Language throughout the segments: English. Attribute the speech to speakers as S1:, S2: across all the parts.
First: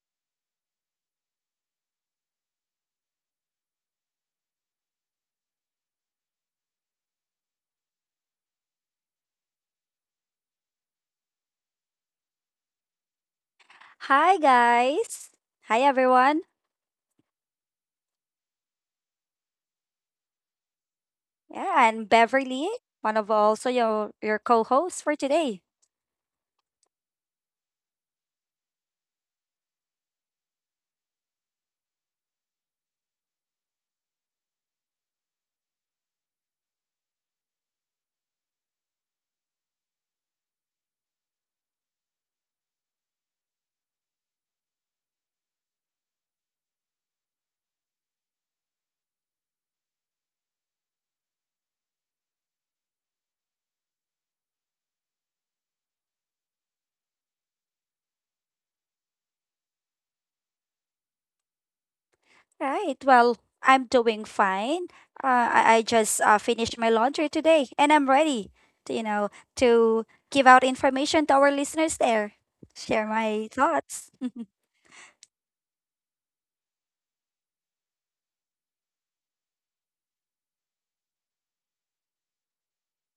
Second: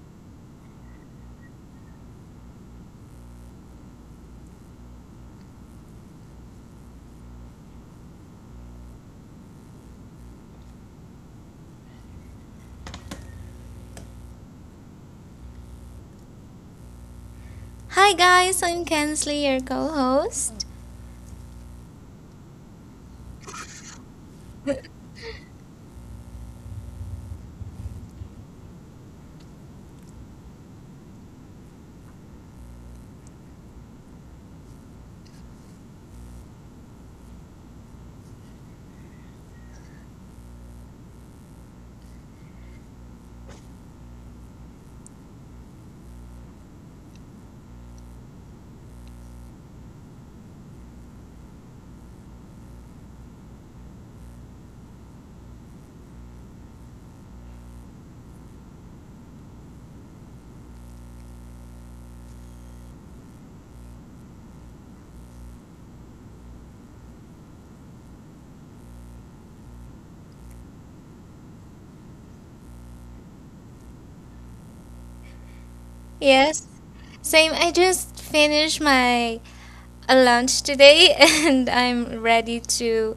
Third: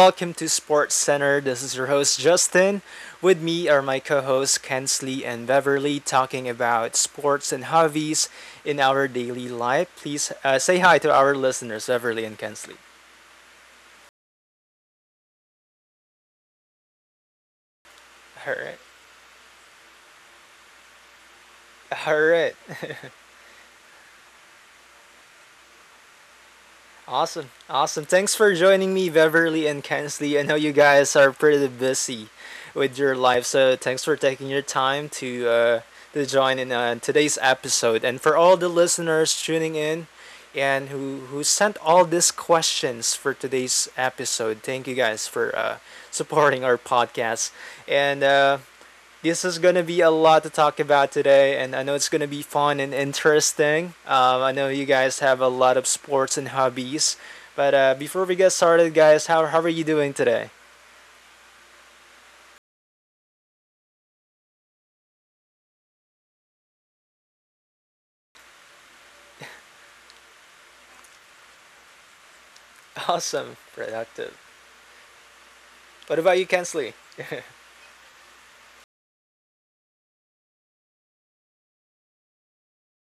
S1: welcome to Sports Center. This is your host Justin. With me are my co-hosts Kensley and Beverly talking about sports and hobbies in our daily life. Please say hi to our listeners, Beverly and Kensley.
S2: Hi guys. Hi everyone.
S3: Hi
S1: All
S3: guys,
S1: right.
S3: I'm Kensley, your co-host.
S2: Yeah, I'm
S1: All right.
S2: Beverly, one of also your co-hosts for today.
S1: Awesome. Awesome. Thanks for joining me, Beverly and Kensley. I know you guys are pretty busy with your life, so thanks for taking your time to join in today's episode. And for all the listeners tuning in and who sent all these questions for today's episode, thank you guys for supporting our podcast. And This is gonna be a lot to talk about today, and I know it's gonna be fun and interesting. I know you guys have a lot of sports and hobbies, but before we get started, guys, how are you doing today?
S2: Right. Well, I'm doing fine. I just finished my laundry today and I'm ready to, to give out information to our listeners there. Share my
S1: Awesome,
S2: thoughts.
S1: productive. What about you,
S3: Yes,
S1: Kensley?
S3: same. I just finished my lunch today, and I'm ready to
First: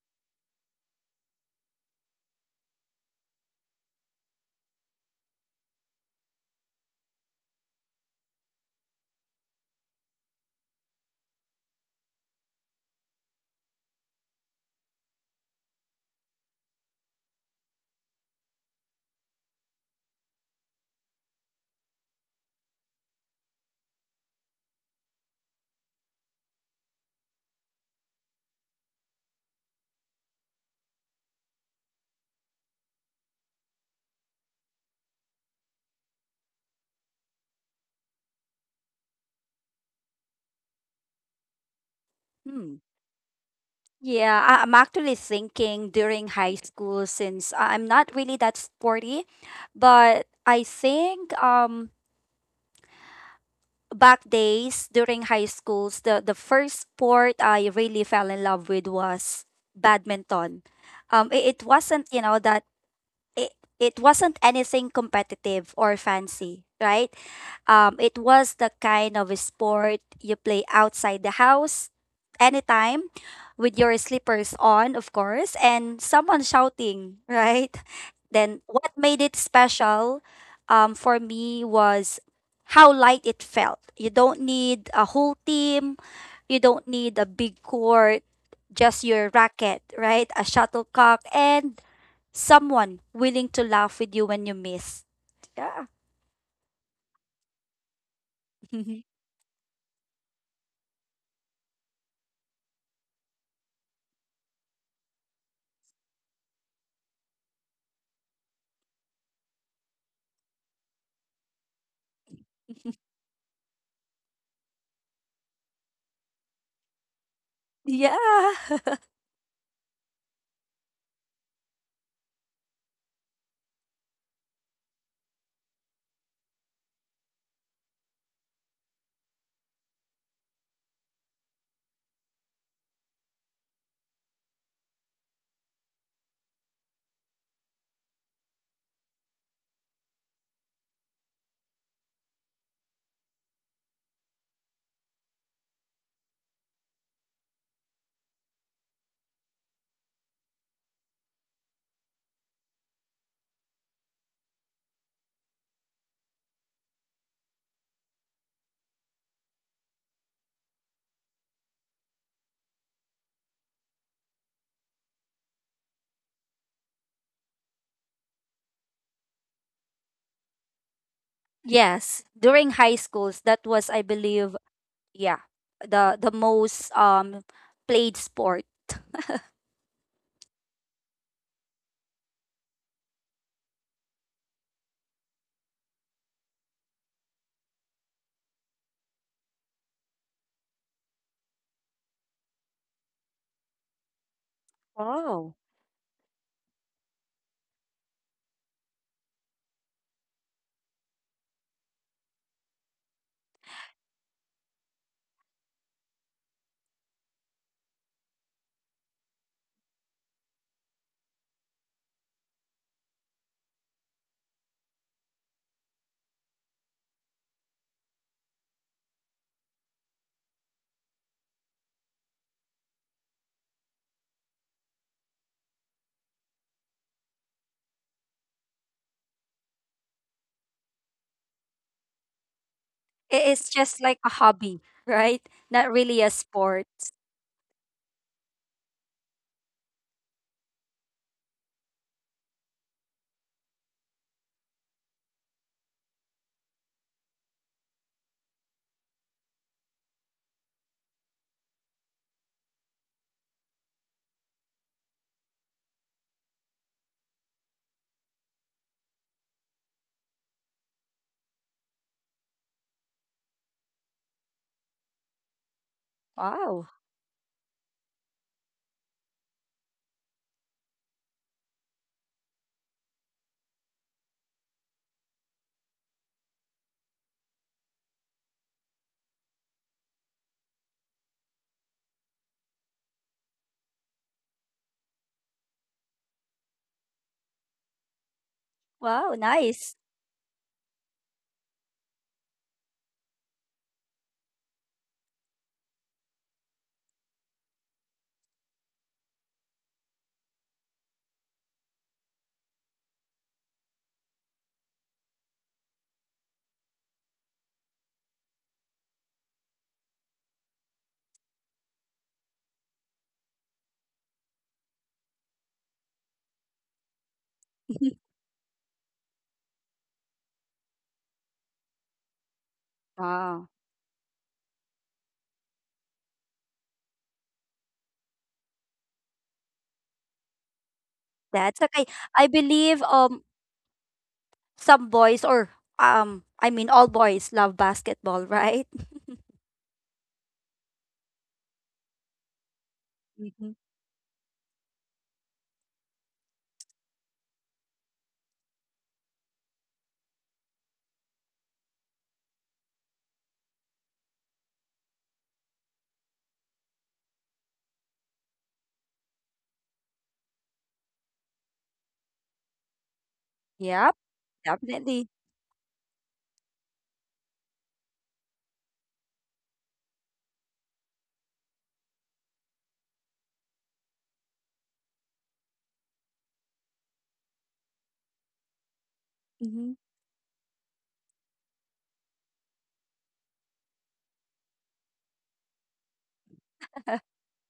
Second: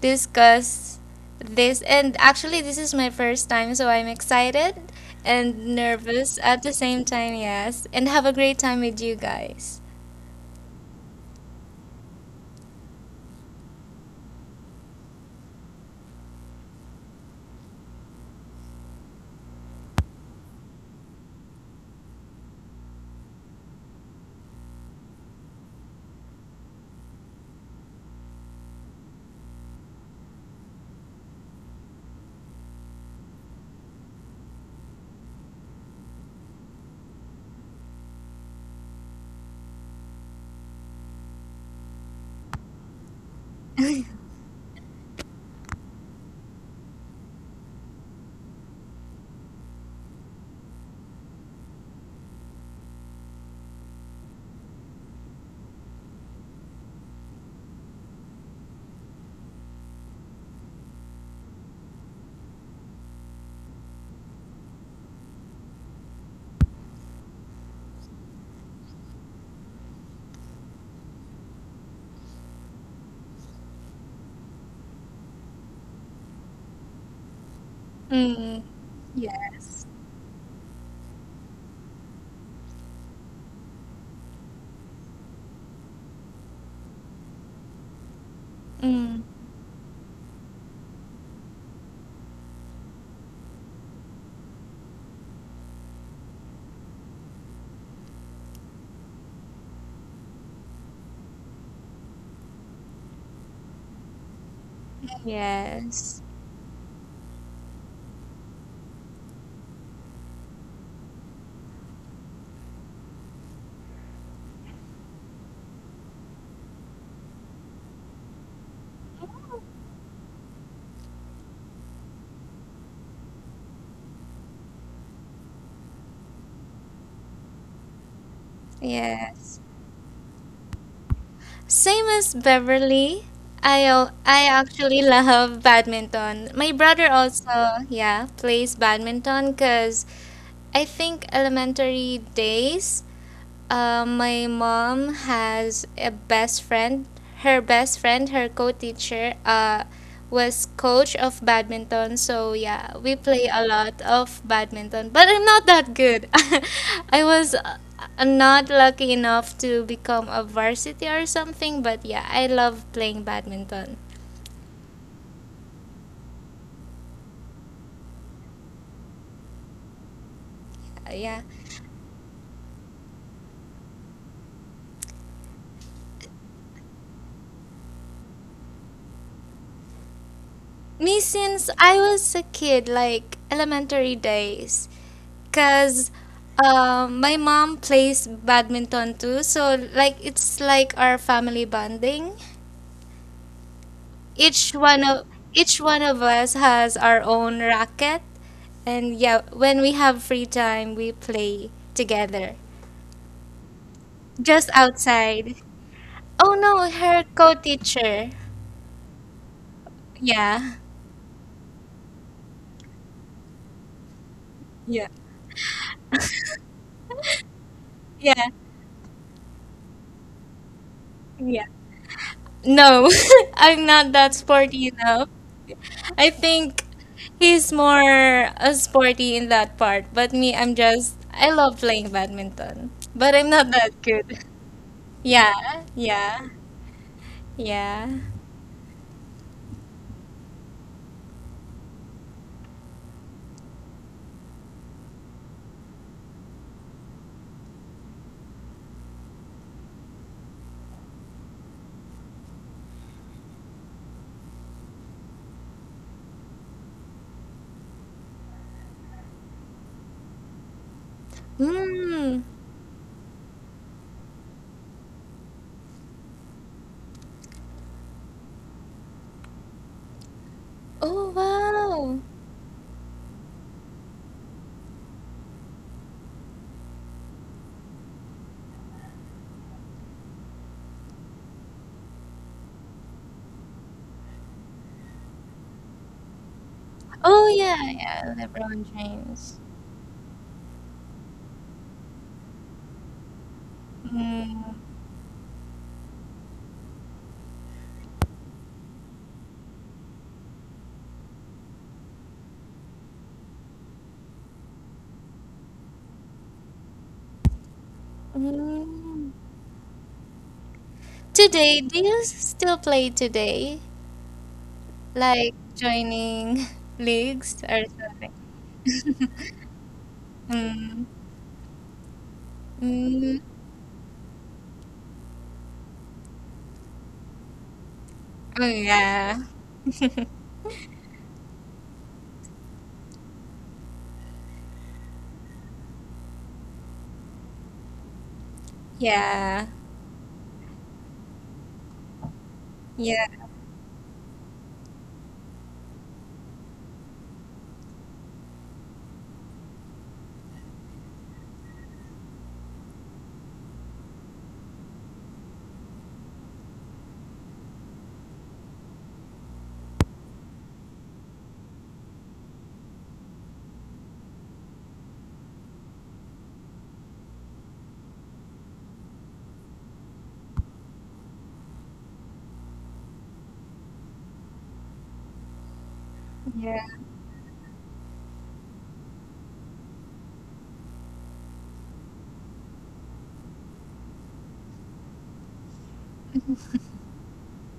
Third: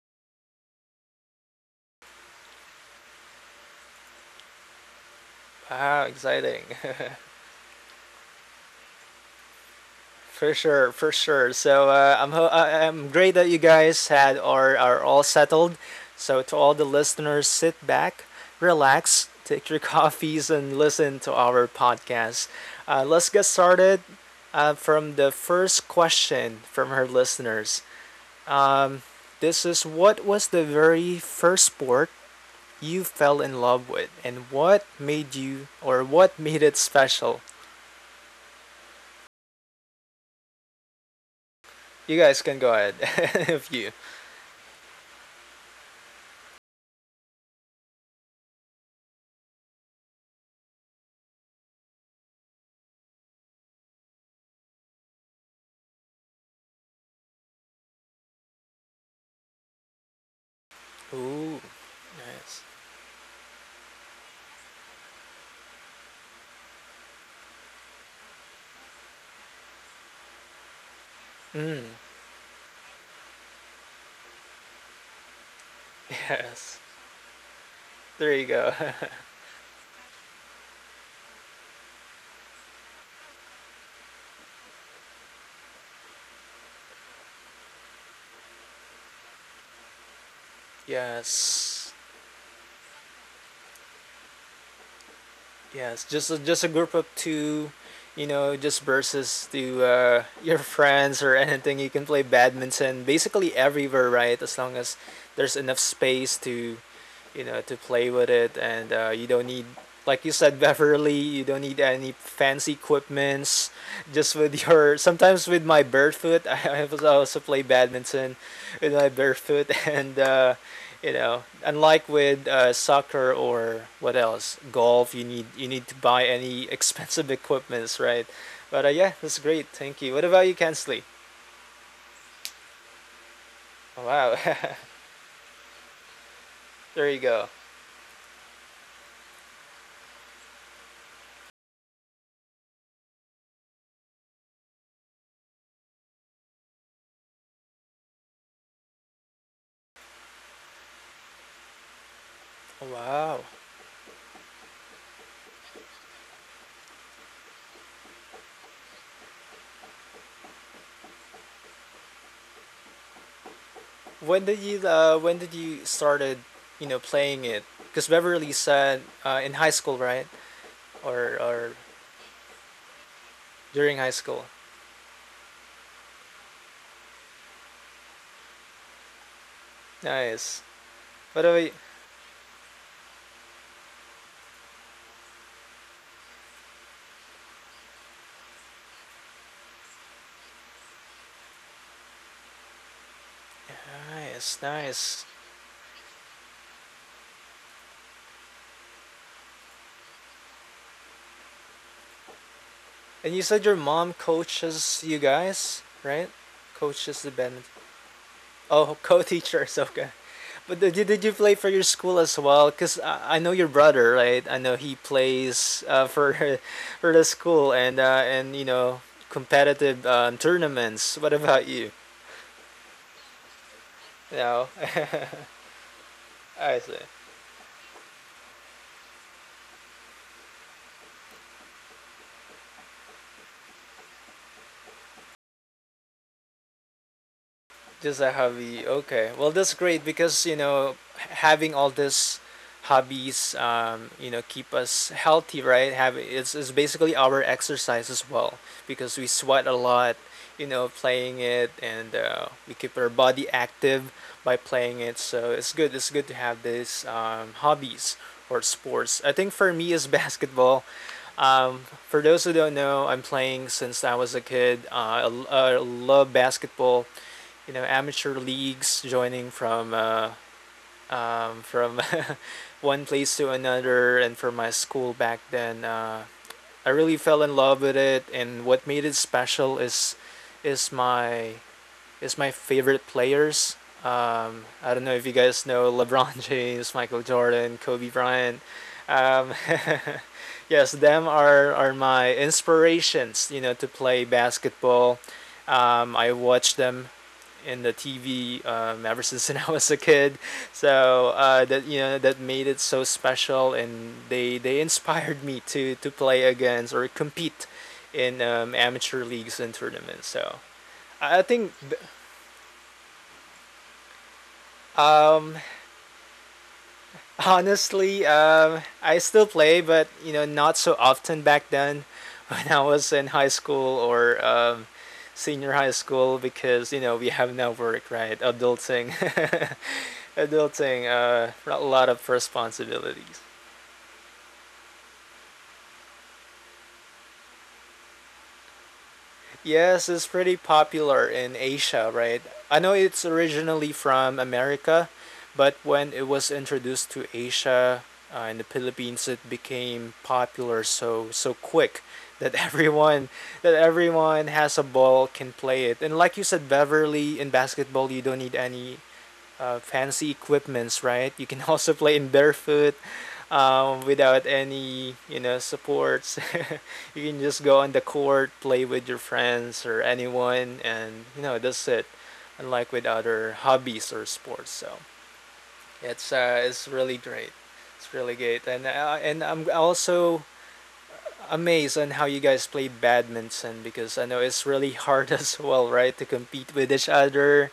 S3: discuss this. And actually, this is my first time, so I'm excited and
S1: Wow,
S3: nervous at
S1: exciting.
S3: the same time. Yes, and have a great time with you guys.
S1: For sure, for sure. So I'm great that you guys had are all settled. So to all the listeners, sit back, relax, take your coffees, and listen to our podcast. Let's get started from the first question from her listeners. Um, this is, what was the very first sport you fell in love with, and what made you or what made it special? You guys can
S2: Hmm.
S1: go ahead if you.
S2: Yeah, I'm actually thinking during high school since I'm not really that sporty, but I think back days during high schools, the first sport I really fell in love with was badminton. It
S1: Ooh.
S2: wasn't that
S1: Yes.
S2: it, it wasn't anything competitive or fancy, right? It was the kind of a sport you play outside the
S1: Mm,
S2: house anytime with your slippers on, of course, and someone
S1: yes.
S2: shouting, right?
S1: There you
S3: Mm.
S2: Then
S1: go.
S2: what made it
S3: Yes.
S2: special for me was how light it felt. You don't need a whole team, you don't need a big court, just
S3: Mm.
S2: your racket, right? A shuttlecock and
S1: yes.
S2: someone willing to laugh with you when you miss. Yeah.
S1: Yes. Just a group of two, you know, just versus to your friends or anything. You can play badminton basically everywhere, right? As long as there's enough
S3: Yes.
S1: space to, you know, to play with it, and you don't need, like you said, Beverly, you don't need any fancy equipments. Just with your sometimes with my barefoot, I also play badminton
S2: Yeah.
S1: with my barefoot and. You know unlike with soccer or what else golf you need to buy any expensive equipments, right? But yeah, that's
S3: Yes.
S1: great. Thank you. What about you, Kensley?
S3: Same as Beverly,
S1: Oh, wow.
S3: I actually love badminton. My brother
S1: There you go.
S3: also, yeah, plays badminton because I think elementary days, my mom has a best friend. Her best friend, her co-teacher, was coach of badminton. So
S1: Oh,
S3: yeah, we
S1: wow.
S3: play a lot of badminton. But I'm not that good. I was not lucky enough to become a varsity or something. But yeah, I love playing badminton.
S1: When did you when did you started you know playing it because Beverly said in high school, right?
S3: Yeah.
S1: Or
S2: Yes, during high schools, that was,
S1: during
S2: I
S1: high school.
S2: believe, yeah, the most played sport.
S1: Nice.
S3: Me
S1: What about
S3: since
S1: you?
S3: I was a kid, like elementary days, cause my mom plays badminton too. So like it's like our family bonding.
S1: Nice,
S3: Each one of
S1: nice.
S2: Wow.
S3: each one of us has our own racket, and yeah, when we have free time, we play together,
S1: And you said your mom
S3: just
S1: coaches you
S3: outside.
S1: guys, right?
S3: Oh no, her
S1: Coaches the band.
S3: co-teacher.
S1: Oh, co-teacher Ahsoka.
S3: Yeah.
S1: But did you play for your school as well? Cause I know your brother, right? I know he
S3: Yeah.
S1: plays for for the school
S3: Yeah.
S1: and you know competitive tournaments. What
S3: Yeah.
S1: about you?
S3: No, I'm not that
S1: No,
S3: sporty
S1: I.
S3: enough. I
S1: I
S3: think
S1: see.
S3: he's more a sporty in that part, but me, I'm just I love playing badminton, but I'm not
S2: It's
S3: that
S2: just like a
S3: good.
S2: hobby, right?
S3: Yeah,
S2: Not really a
S3: yeah,
S2: sport.
S3: yeah.
S1: Just a hobby. Okay. Well, that's great because, you know, having all these hobbies, you know, keep us healthy, right? Have it's basically our exercise as well because we sweat a lot, you know, playing it and we keep our body active by playing it. So it's good. It's good to have these hobbies or sports. I think for me is basketball. Um, for
S3: Hmm.
S1: those who don't know, I'm playing since I was a kid. I love
S2: Wow.
S1: basketball, you know, amateur leagues joining
S3: Oh,
S1: from
S3: wow.
S1: one place to another and for my school back then. I really fell in love with it, and what made it special is is my is my favorite players. I don't know if you guys know LeBron James, Michael
S3: Oh yeah,
S1: Jordan, Kobe
S3: yeah.
S1: Bryant.
S3: LeBron
S2: Wow,
S1: Um,
S3: James.
S2: nice.
S1: yes, them are my inspirations, you know, to play
S3: Hmm.
S1: basketball. I watched them in the TV ever since I was a kid. So that you know that made it so special, and they inspired me to play against or compete in amateur
S3: Mm.
S1: leagues and tournaments. So I think.
S3: Today, do you still play today? Like
S1: Um,
S3: joining leagues or
S1: honestly,
S3: something?
S1: I still play, but you know, not so
S3: Hmm.
S1: often back then when I was in
S3: Mm,
S1: high
S2: Wow.
S1: school or senior high school because you know we have now work, right?
S3: oh
S1: Adulting,
S3: yeah.
S1: adulting, a
S2: That's
S1: lot
S2: okay.
S1: of
S2: I believe
S1: responsibilities.
S2: some boys or I mean all boys love basketball, right?
S3: Yeah.
S1: Yes, it's pretty popular in Asia, right? I know
S3: Yeah.
S1: it's
S2: hmm
S1: originally from America, but when it was introduced to Asia in the Philippines, it became popular so so quick that everyone that everyone has a ball can play it. And like you said, Beverly, in basketball, you don't need any fancy equipments, right? You can also play in barefoot
S2: Yep,
S1: without any,
S2: definitely.
S1: you know, supports. You can just go on the court, play with your friends or anyone, and you know that's it. Unlike with other hobbies or sports, so
S3: Yeah.
S1: it's really great. It's really great, and I'm
S2: Mhm.
S1: also amazed on how you guys play badminton because I know it's really hard as well, right? To compete with each other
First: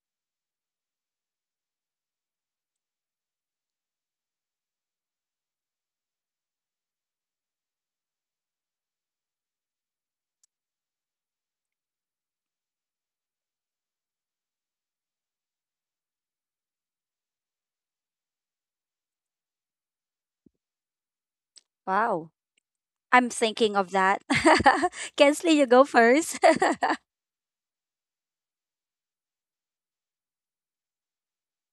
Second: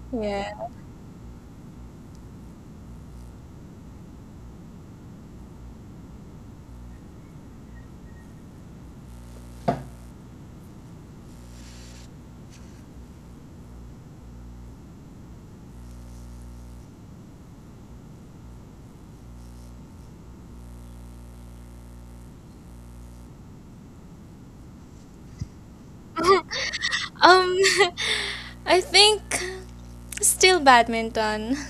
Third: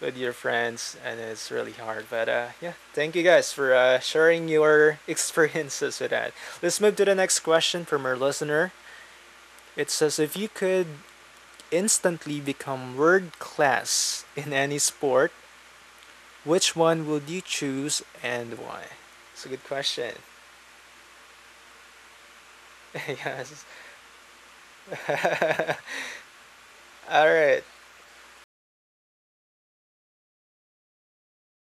S1: with your
S3: Yeah.
S1: friends, and it's really hard. But yeah, thank you guys for sharing your experiences with that. Let's move to the next question from our listener. It says, if you could instantly become world class in any sport, which one would you choose and why? It's a good question.
S2: Wow. I'm
S1: Yes.
S2: thinking of that. Kensley, you go first.
S1: All
S3: Um
S1: right.
S3: I think still badminton.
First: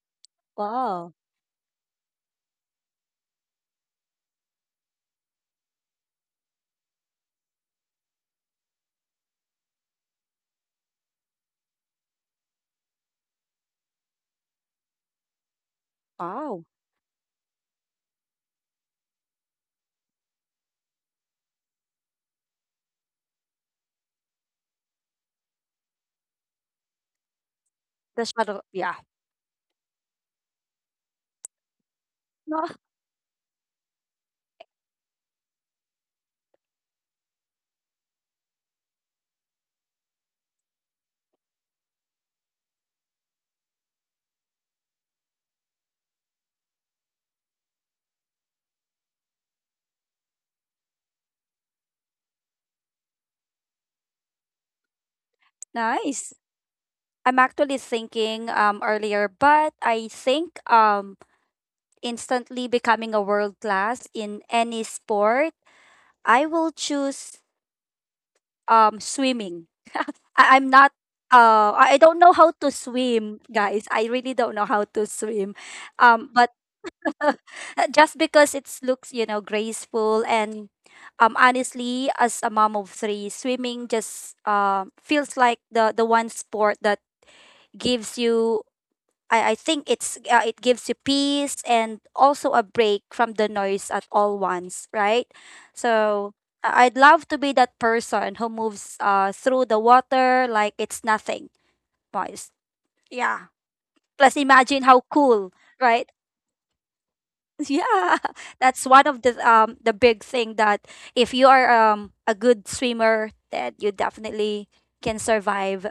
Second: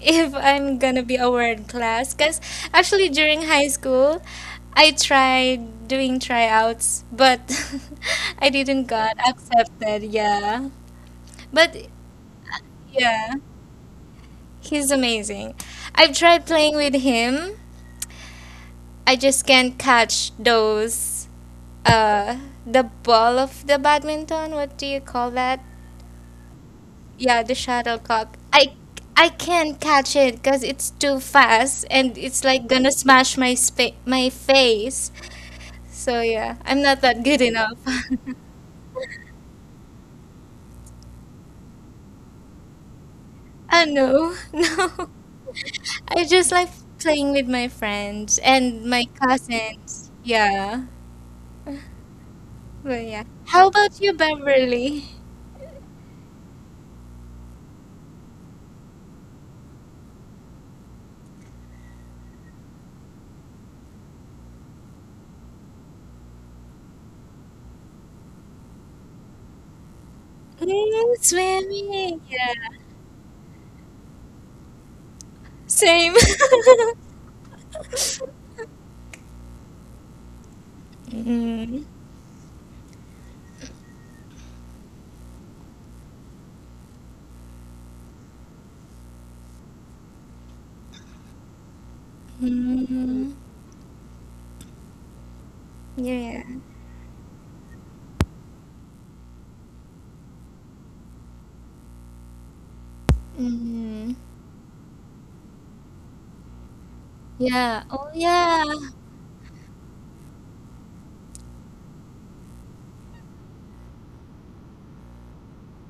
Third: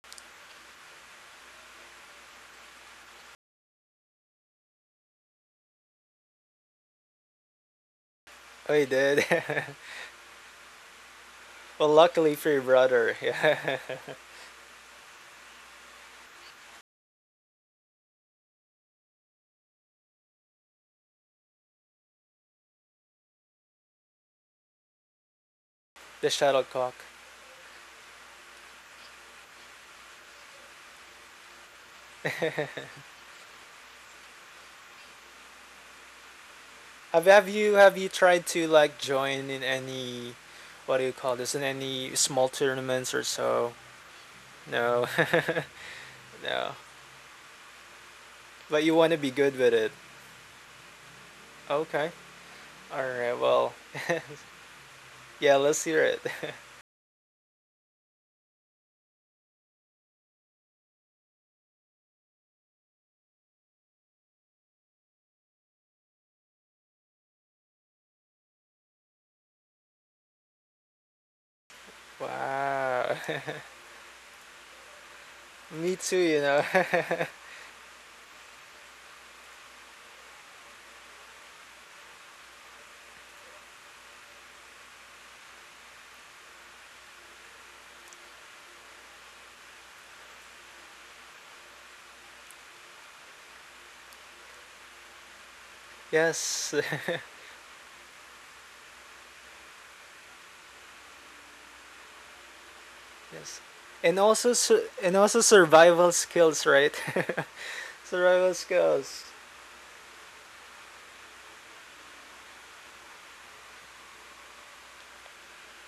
S3: If I'm gonna
S2: Wow.
S3: be a world class, because actually during high school, I tried doing tryouts, but I
S1: We
S3: didn't got
S1: did.
S3: accepted. Yeah,
S1: Well,
S3: but
S1: luckily for your brother,
S3: yeah,
S1: yeah,
S3: he's amazing. I've tried
S2: Wow.
S3: playing with him, I just can't catch those uh the ball of the badminton, what do you call that?
S1: the shuttlecock.
S3: Yeah, the
S2: The
S3: shuttlecock.
S2: shadow.
S3: i
S2: Yeah.
S3: i can't catch it because it's too fast and it's
S2: No.
S3: like gonna smash my my face, so yeah, I'm not that
S1: Have,
S3: good
S1: have you
S3: enough.
S1: have you tried to like join in any what do you call this in any small tournaments or so?
S3: Oh no,
S1: No.
S3: no, I just like
S1: No,
S3: playing with my friends
S1: but
S3: and
S1: you
S3: my
S1: want to be good with it.
S3: cousins. Yeah,
S1: Okay. All
S3: but yeah,
S1: right.
S3: how
S1: Well,
S3: about you, Beverly?
S1: yeah, let's hear it.
S2: Nice. I'm actually thinking earlier, but I think instantly becoming a world class in any sport, I will choose swimming. I- I'm not
S3: Mm,
S2: I I don't
S3: swimming.
S2: know how
S3: Yeah.
S2: to
S1: Wow.
S2: swim, guys. I really don't know how to swim.
S1: Me
S3: Same.
S1: too, you
S2: But
S1: know.
S2: Just because it looks graceful and
S3: Mm.
S2: honestly as a mom of three, swimming just feels like the one sport that gives you I think it's it gives you peace and also a break
S3: Mm.
S2: from the noise at all once, right? So
S3: Yeah.
S1: Yes.
S2: I- I'd love to be that person who moves through the water like it's nothing. Boys, yeah,
S1: Yes,
S3: Mm.
S1: and
S2: plus
S1: also
S2: imagine how
S1: and also
S2: cool, right?
S1: survival skills, right?
S3: Yeah. Oh,
S2: Yeah,
S1: Survival
S3: yeah.
S2: that's one of
S1: skills.
S2: the big thing, that if you are a good swimmer, that you definitely can survive.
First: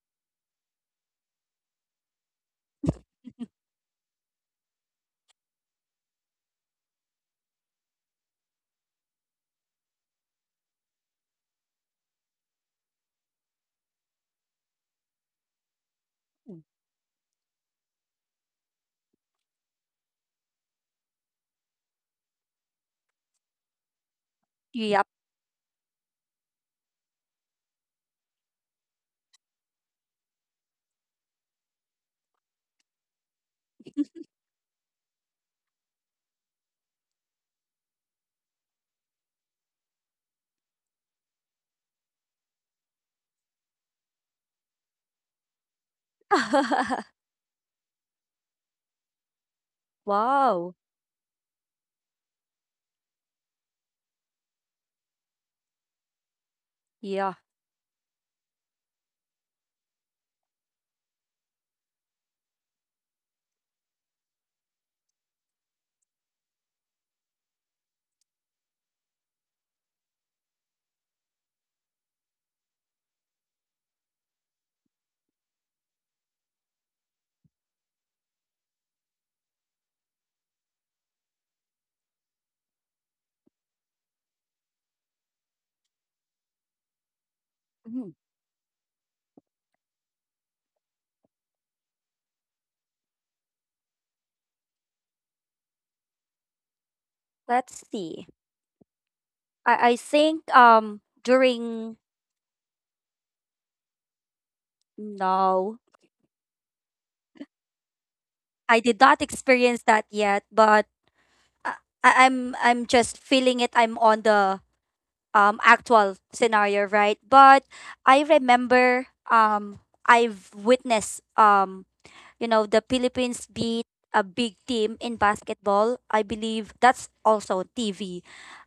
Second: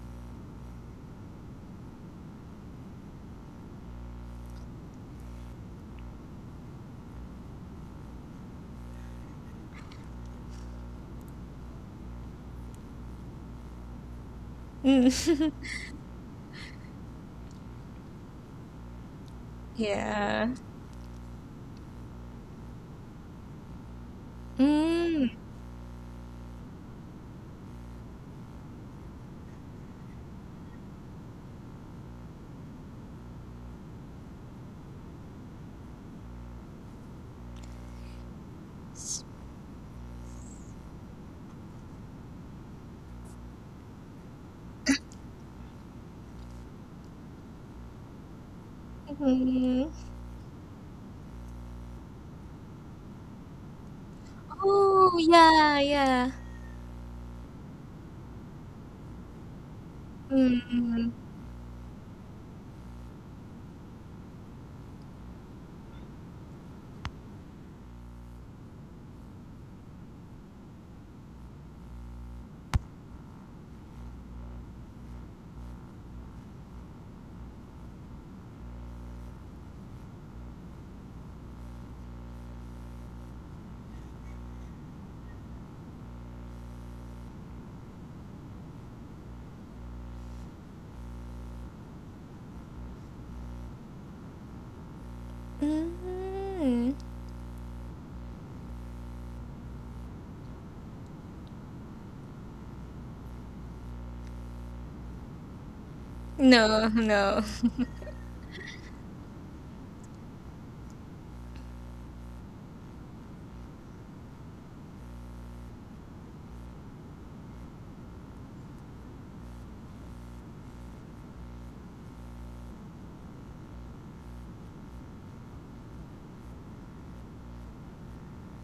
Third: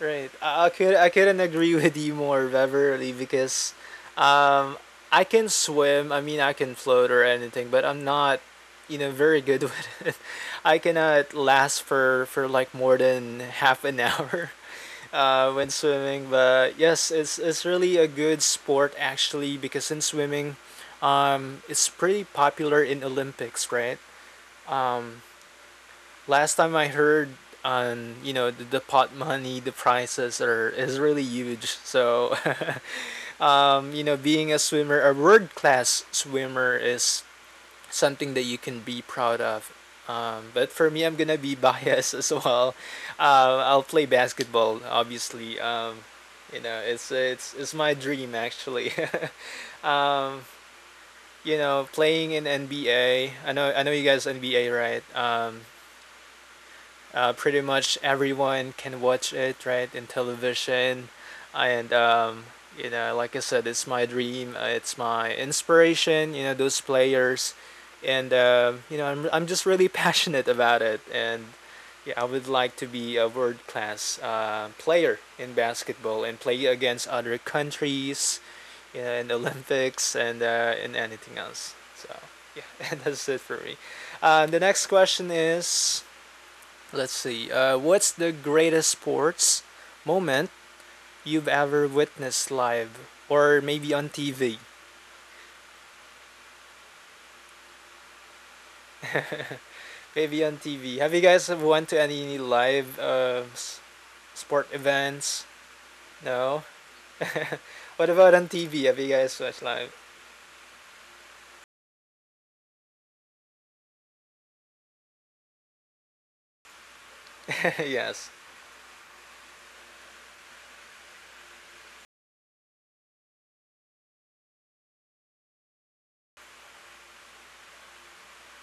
S1: Right. I could I couldn't agree with you more, Beverly, because um I can swim, I mean I can float or anything, but I'm not, you know, very good with it. I cannot last for like more than half an hour
S3: Mm.
S1: when swimming,
S2: Mm.
S1: but yes, it's really a good sport actually because in
S3: Yeah.
S1: swimming it's pretty popular in Olympics, right?
S2: Yep.
S1: Um.
S3: Mm.
S1: Last time I heard on you know the pot money, the prices are is really huge. So, you know, being a swimmer, a world class swimmer is something that you can be proud of. But for me, I'm gonna be biased as well. I'll play basketball, obviously. You know, it's my dream actually.
S3: Mm.
S1: um,
S2: Wow.
S1: you know, playing in NBA. I know you guys NBA, right?
S3: Oh, yeah, yeah.
S2: Yeah.
S1: Pretty much everyone can watch it, right, in television
S3: Mm.
S1: and you know like I said it's my dream. It's my inspiration, you know, those players, and you know I'm just really passionate about it. And yeah, I would like to be a world class player in basketball and play against other countries, you know, in Olympics and in anything else. So yeah, and that's it for me. The next question is. Let's see.
S2: Mhm.
S1: What's the greatest sports moment you've ever witnessed live or maybe on TV?
S3: Mm.
S2: Let's see. I think
S1: Maybe on TV. Have you guys went
S2: during
S1: to any live sport events?
S2: No,
S1: No.
S3: No, no.
S1: What about on
S2: I
S1: TV?
S2: did
S1: Have you
S2: not
S1: guys watched
S2: experience
S1: live?
S2: that yet, but I, I'm just feeling it. I'm on the actual scenario, right? But I
S1: Yes.
S2: remember I've witnessed you know the Philippines beat a big team in basketball. I believe that's also TV.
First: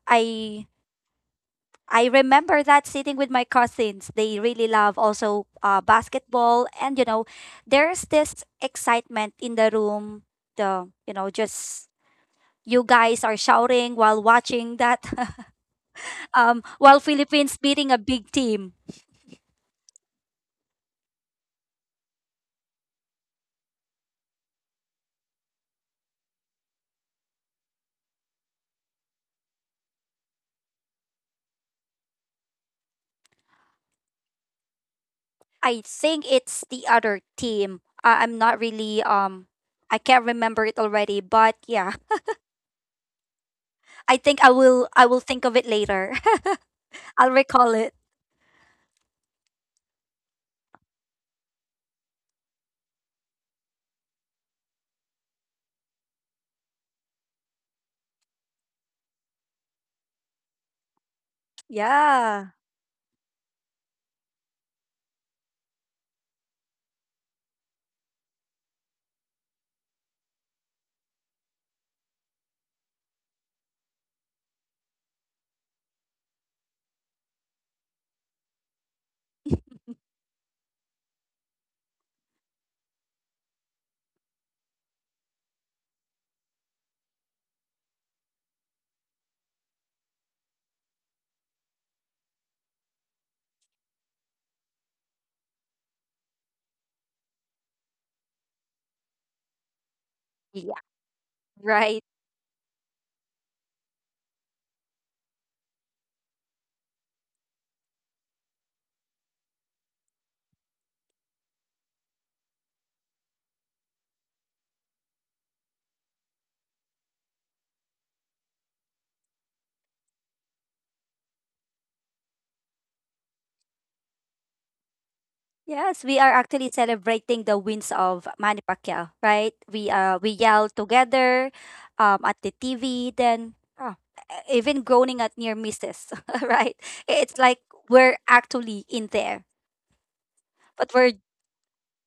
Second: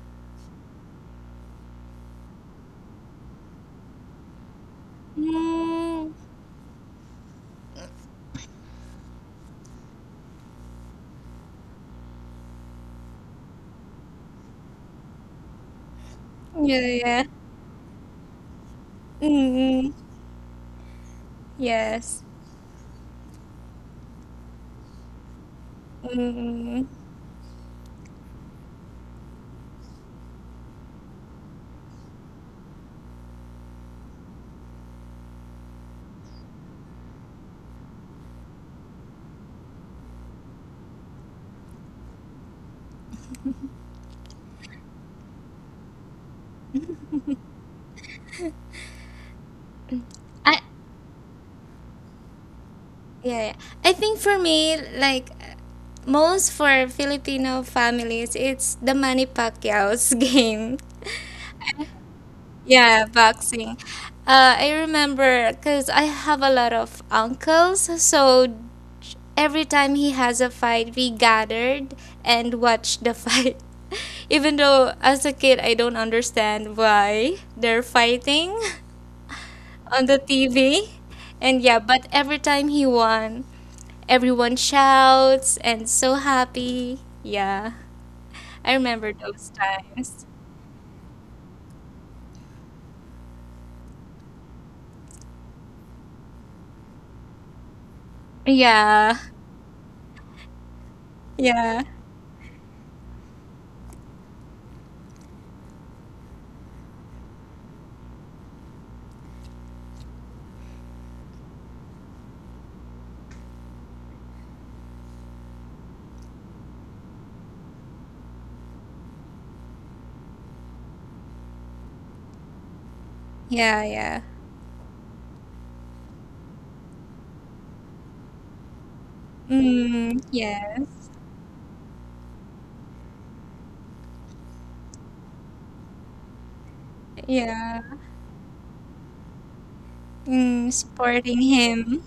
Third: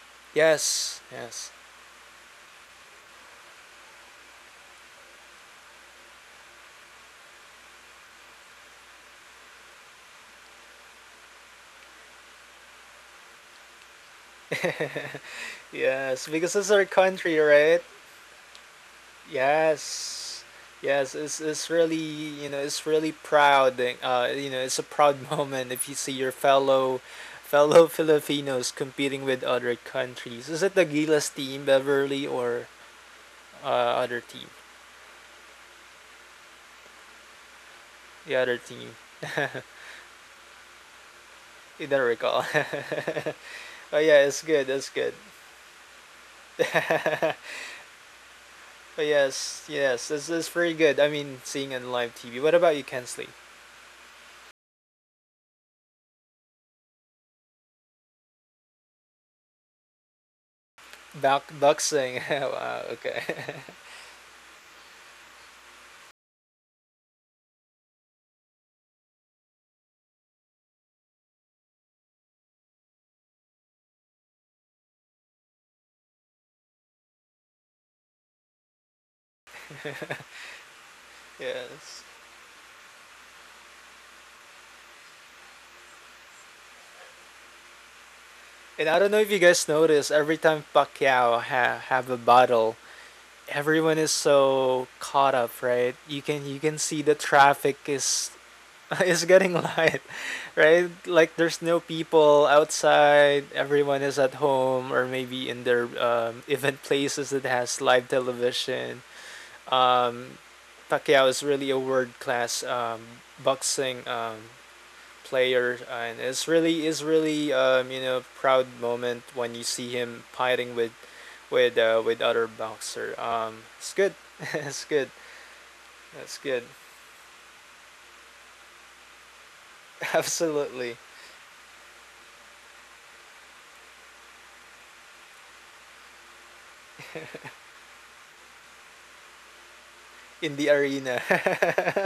S2: I
S1: Yes. Yes.
S2: I remember that sitting with my cousins. They really love also
S3: Mm.
S2: basketball, and you know, there's this excitement in the room. The just you guys are shouting while watching that
S1: Yes. Because this is
S3: Yeah,
S1: our
S2: while
S3: yeah.
S1: country,
S2: Philippines
S1: right?
S2: beating a big team.
S3: Mm.
S1: Yes. Yes, it's really,
S3: Yes.
S1: you know, it's really proud. That, uh, you know, it's a proud moment if you see your
S3: Mm.
S1: fellow fellow Filipinos competing with other countries. Is it the Gilas team, Beverly, or other team?
S2: I think it's the other team.
S1: The
S2: I'm
S1: other
S2: not
S1: team.
S2: really I can't remember it already, but
S1: I
S2: yeah.
S1: don't recall. Oh
S2: I
S1: yeah, it's
S2: think
S1: good. It's
S2: I
S1: good.
S2: will think of it later. I'll recall it.
S1: Oh yes, yes, it's
S3: I.
S1: very good. I mean, seeing on live TV. What about you, Kensley?
S3: Yeah, yeah. I think for me, like, most for Filipino families, it's the Manny Pacquiao's game.
S1: Back boxing.
S2: Yeah.
S1: Wow.
S3: Yeah,
S1: Okay.
S3: boxing. I remember because I have a lot of uncles, so every time he has a fight, we gathered and watched the fight. Even though as a kid, I don't understand why they're fighting. on the TV. And yeah,
S1: Yes.
S3: but every time he won, everyone shouts and so happy. Yeah, I
S1: And I
S3: remember
S1: don't know if you
S3: those
S1: guys notice,
S3: times.
S1: every time Pacquiao have a battle, everyone is so caught up, right? You can see the traffic is
S3: Yeah,
S1: is getting light,
S2: Yeah.
S1: right? Like there's no
S3: yeah,
S2: Right.
S1: people outside. Everyone is at home or maybe in their event places that has live television. Um, Pacquiao is really a world class boxing player, and it's really is really you know proud moment when you see him fighting with with other boxer.
S3: yeah,
S1: It's good,
S3: yeah.
S1: it's good,
S2: Yes, we are
S1: that's good.
S2: actually celebrating the wins of Manny Pacquiao, right?
S3: Mm,
S2: We yell
S3: yes,
S1: Absolutely
S2: together at the TV, then even groaning at near misses, right? It's like
S3: yeah.
S2: we're actually in there.
S1: in the
S3: Mm,
S2: But we're
S1: arena.
S3: supporting him.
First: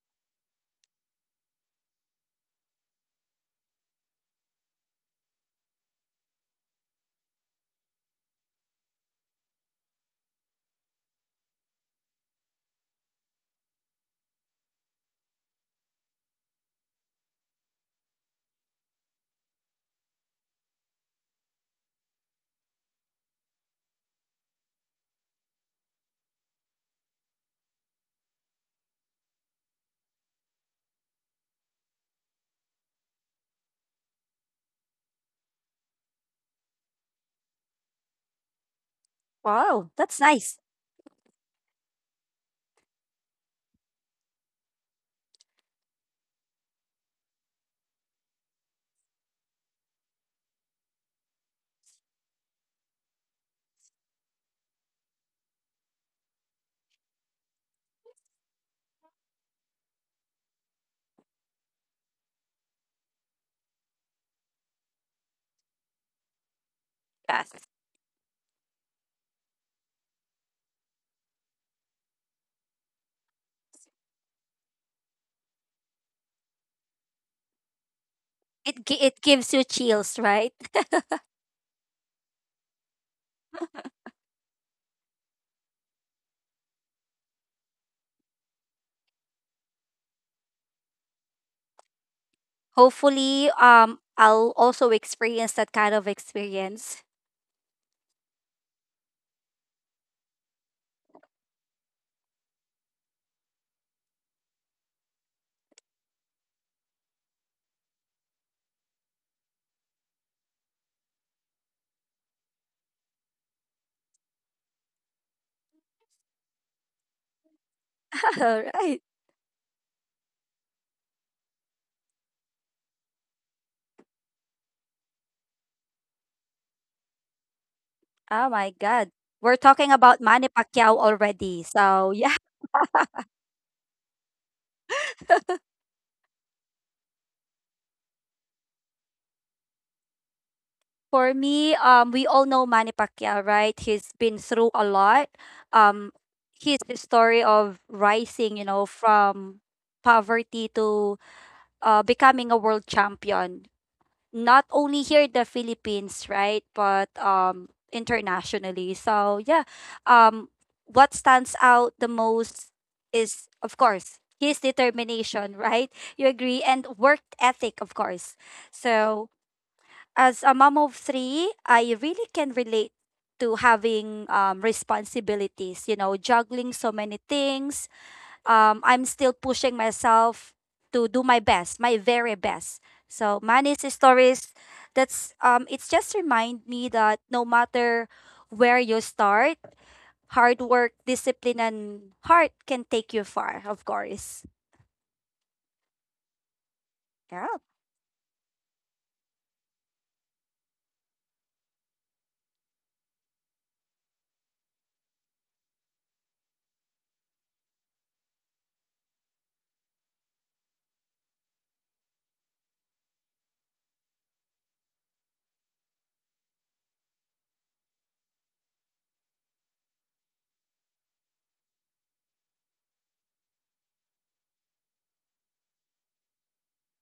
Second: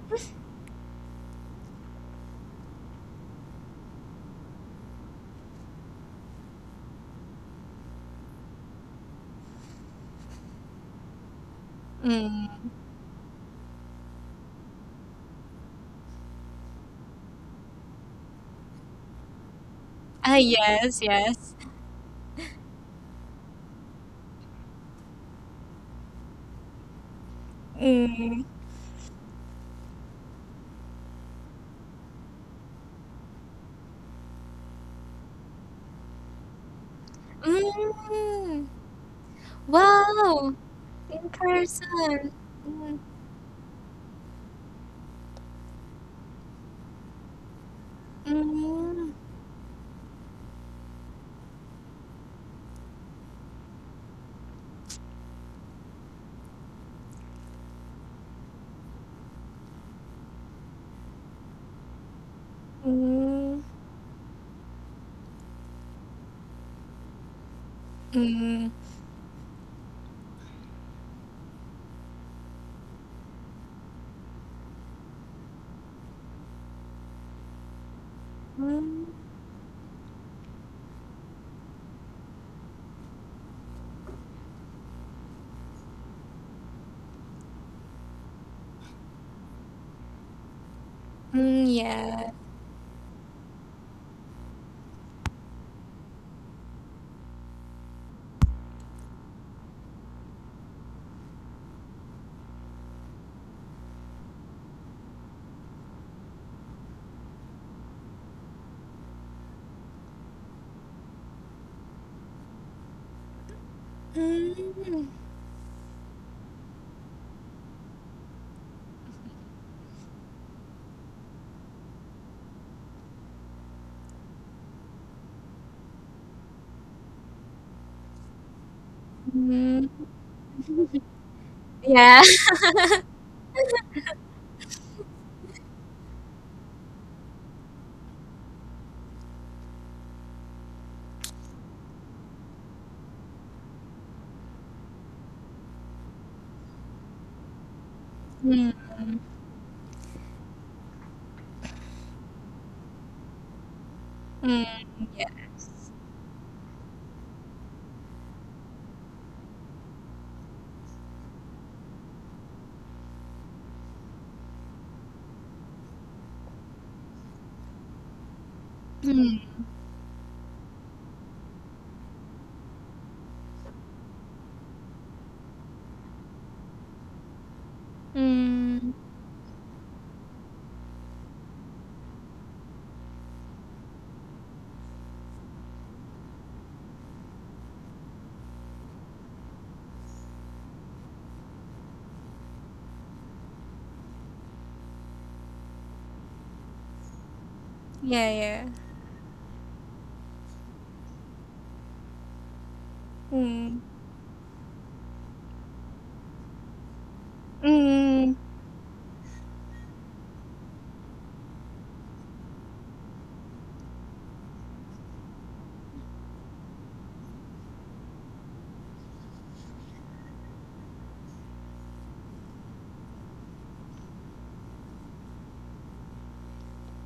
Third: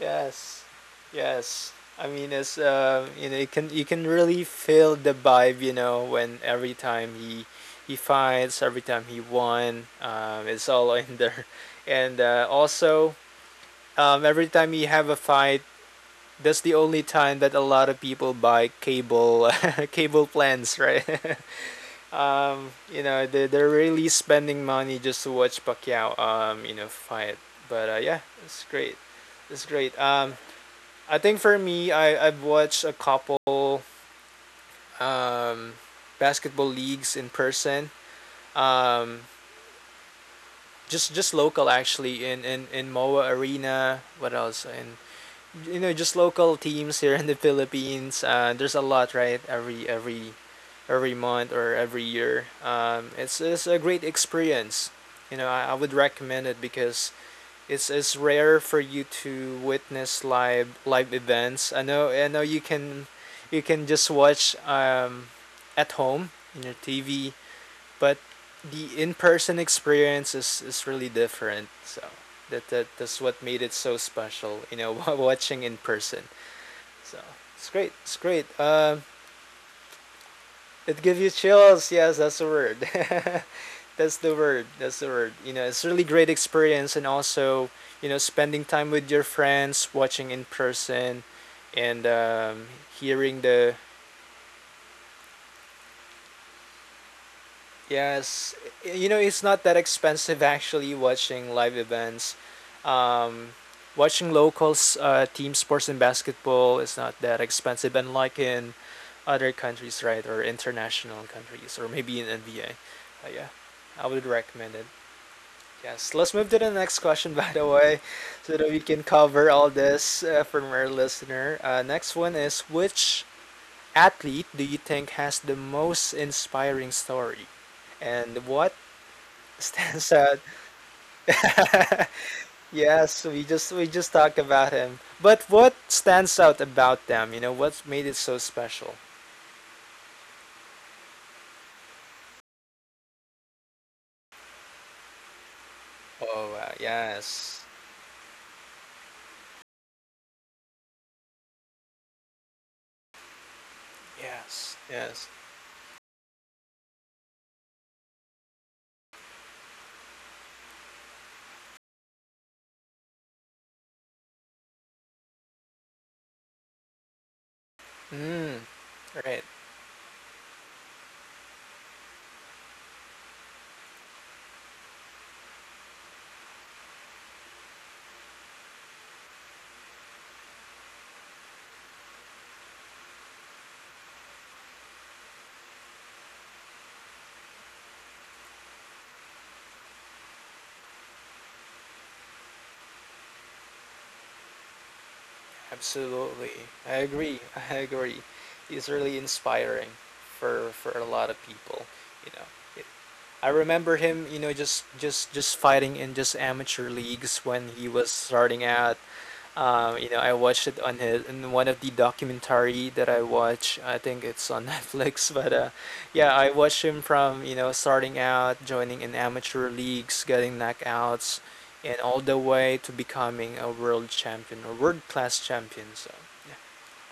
S1: Yes, yes. I mean, it's you know, you can really feel the vibe, you know, when every time he fights, every time he won, it's all in there, and
S3: Mm.
S1: also every time you have a fight, that's the only time that a lot of people buy cable cable
S3: Ah,
S1: plans,
S3: yes,
S1: right?
S3: yes.
S1: You know, they're really spending money just to watch Pacquiao, you know, fight. But yeah,
S3: Mm.
S1: it's great. It's great. I think for me, I've watched a couple um, basketball leagues in person.
S3: Mm.
S1: Um,
S2: Wow, that's
S3: Wow,
S2: nice.
S1: just
S3: in
S1: local actually
S3: person.
S1: in
S3: Mm,
S1: Moa Arena. What else in you know just local teams here in the Philippines. There's a lot,
S3: mm,
S1: right? Every every month or every year. It's a great experience. You know, I would recommend it because it's rare for you to witness live events. I know you
S3: mm,
S1: can just watch at home in your TV,
S2: Yes.
S1: but
S3: mm.
S1: the in-person experience is really different. So that's what made it so special, you know, watching in person. So it's great, it's great um
S3: Mm,
S2: It gives you chills, right?
S1: It gives you chills, yes, that's the word. that's the word, you know, it's really great experience. And also, you know, spending time with your friends watching in person,
S3: mm,
S1: and
S3: yeah.
S1: hearing
S2: Hopefully
S1: the
S2: I'll also experience that kind of experience.
S1: yes, you know, it's not that expensive actually watching live events. Um, Watching locals, team sports and basketball is not that expensive, unlike in other countries, right, or international countries, or maybe in NBA. Yeah, I would recommend it.
S3: Mm,
S1: Yes, let's move to the next question, by the way, so that
S2: All
S1: we can
S2: right.
S1: cover all this from our listener. Next one is, which athlete do you think has the most inspiring story? And
S2: Oh
S1: what
S2: my god. We're talking
S1: stands
S3: mm,
S2: about
S1: out?
S2: Manny Pacquiao already. So,
S3: yeah.
S2: yeah.
S1: Yes, we just talked about him. But what stands out about them? You know, what's made it so special?
S2: For me, we all know Manny Pacquiao, right? He's been through a lot. Um,
S1: Oh, wow.
S2: his story
S1: Yes.
S2: of rising, you
S3: Mm,
S2: know, from poverty to becoming a world champion,
S3: mm,
S2: not
S1: Yes.
S2: only
S1: Yes.
S3: yeah.
S2: here in the Philippines, right, but internationally. So yeah, um, what stands out the most is, of course, his determination, right? You agree, and work ethic, of course.
S1: Mm,
S2: So
S1: right.
S3: Mm,
S2: as a mom of three, I really can relate to having responsibilities, you know, juggling so many things.
S3: mm,
S2: I'm still pushing myself to do my best, my very best. So Manny's stories, that's it's just remind me that no matter where you start, hard work, discipline, and heart can take you far. Of course,
S1: Absolutely. I agree.
S2: yeah.
S1: I agree.
S3: yeah, yeah.
S1: It's really inspiring for a lot of people, you know. I
S3: Mm,
S1: remember him, you know, just fighting in just amateur leagues when he was
S3: mm,
S1: starting out. You know, I watched it on his in one of the documentary that I watch. I think it's on Netflix, but yeah, I watched him from, you know, starting out, joining in amateur leagues, getting knockouts, and all the way to becoming a world champion or world class champion. So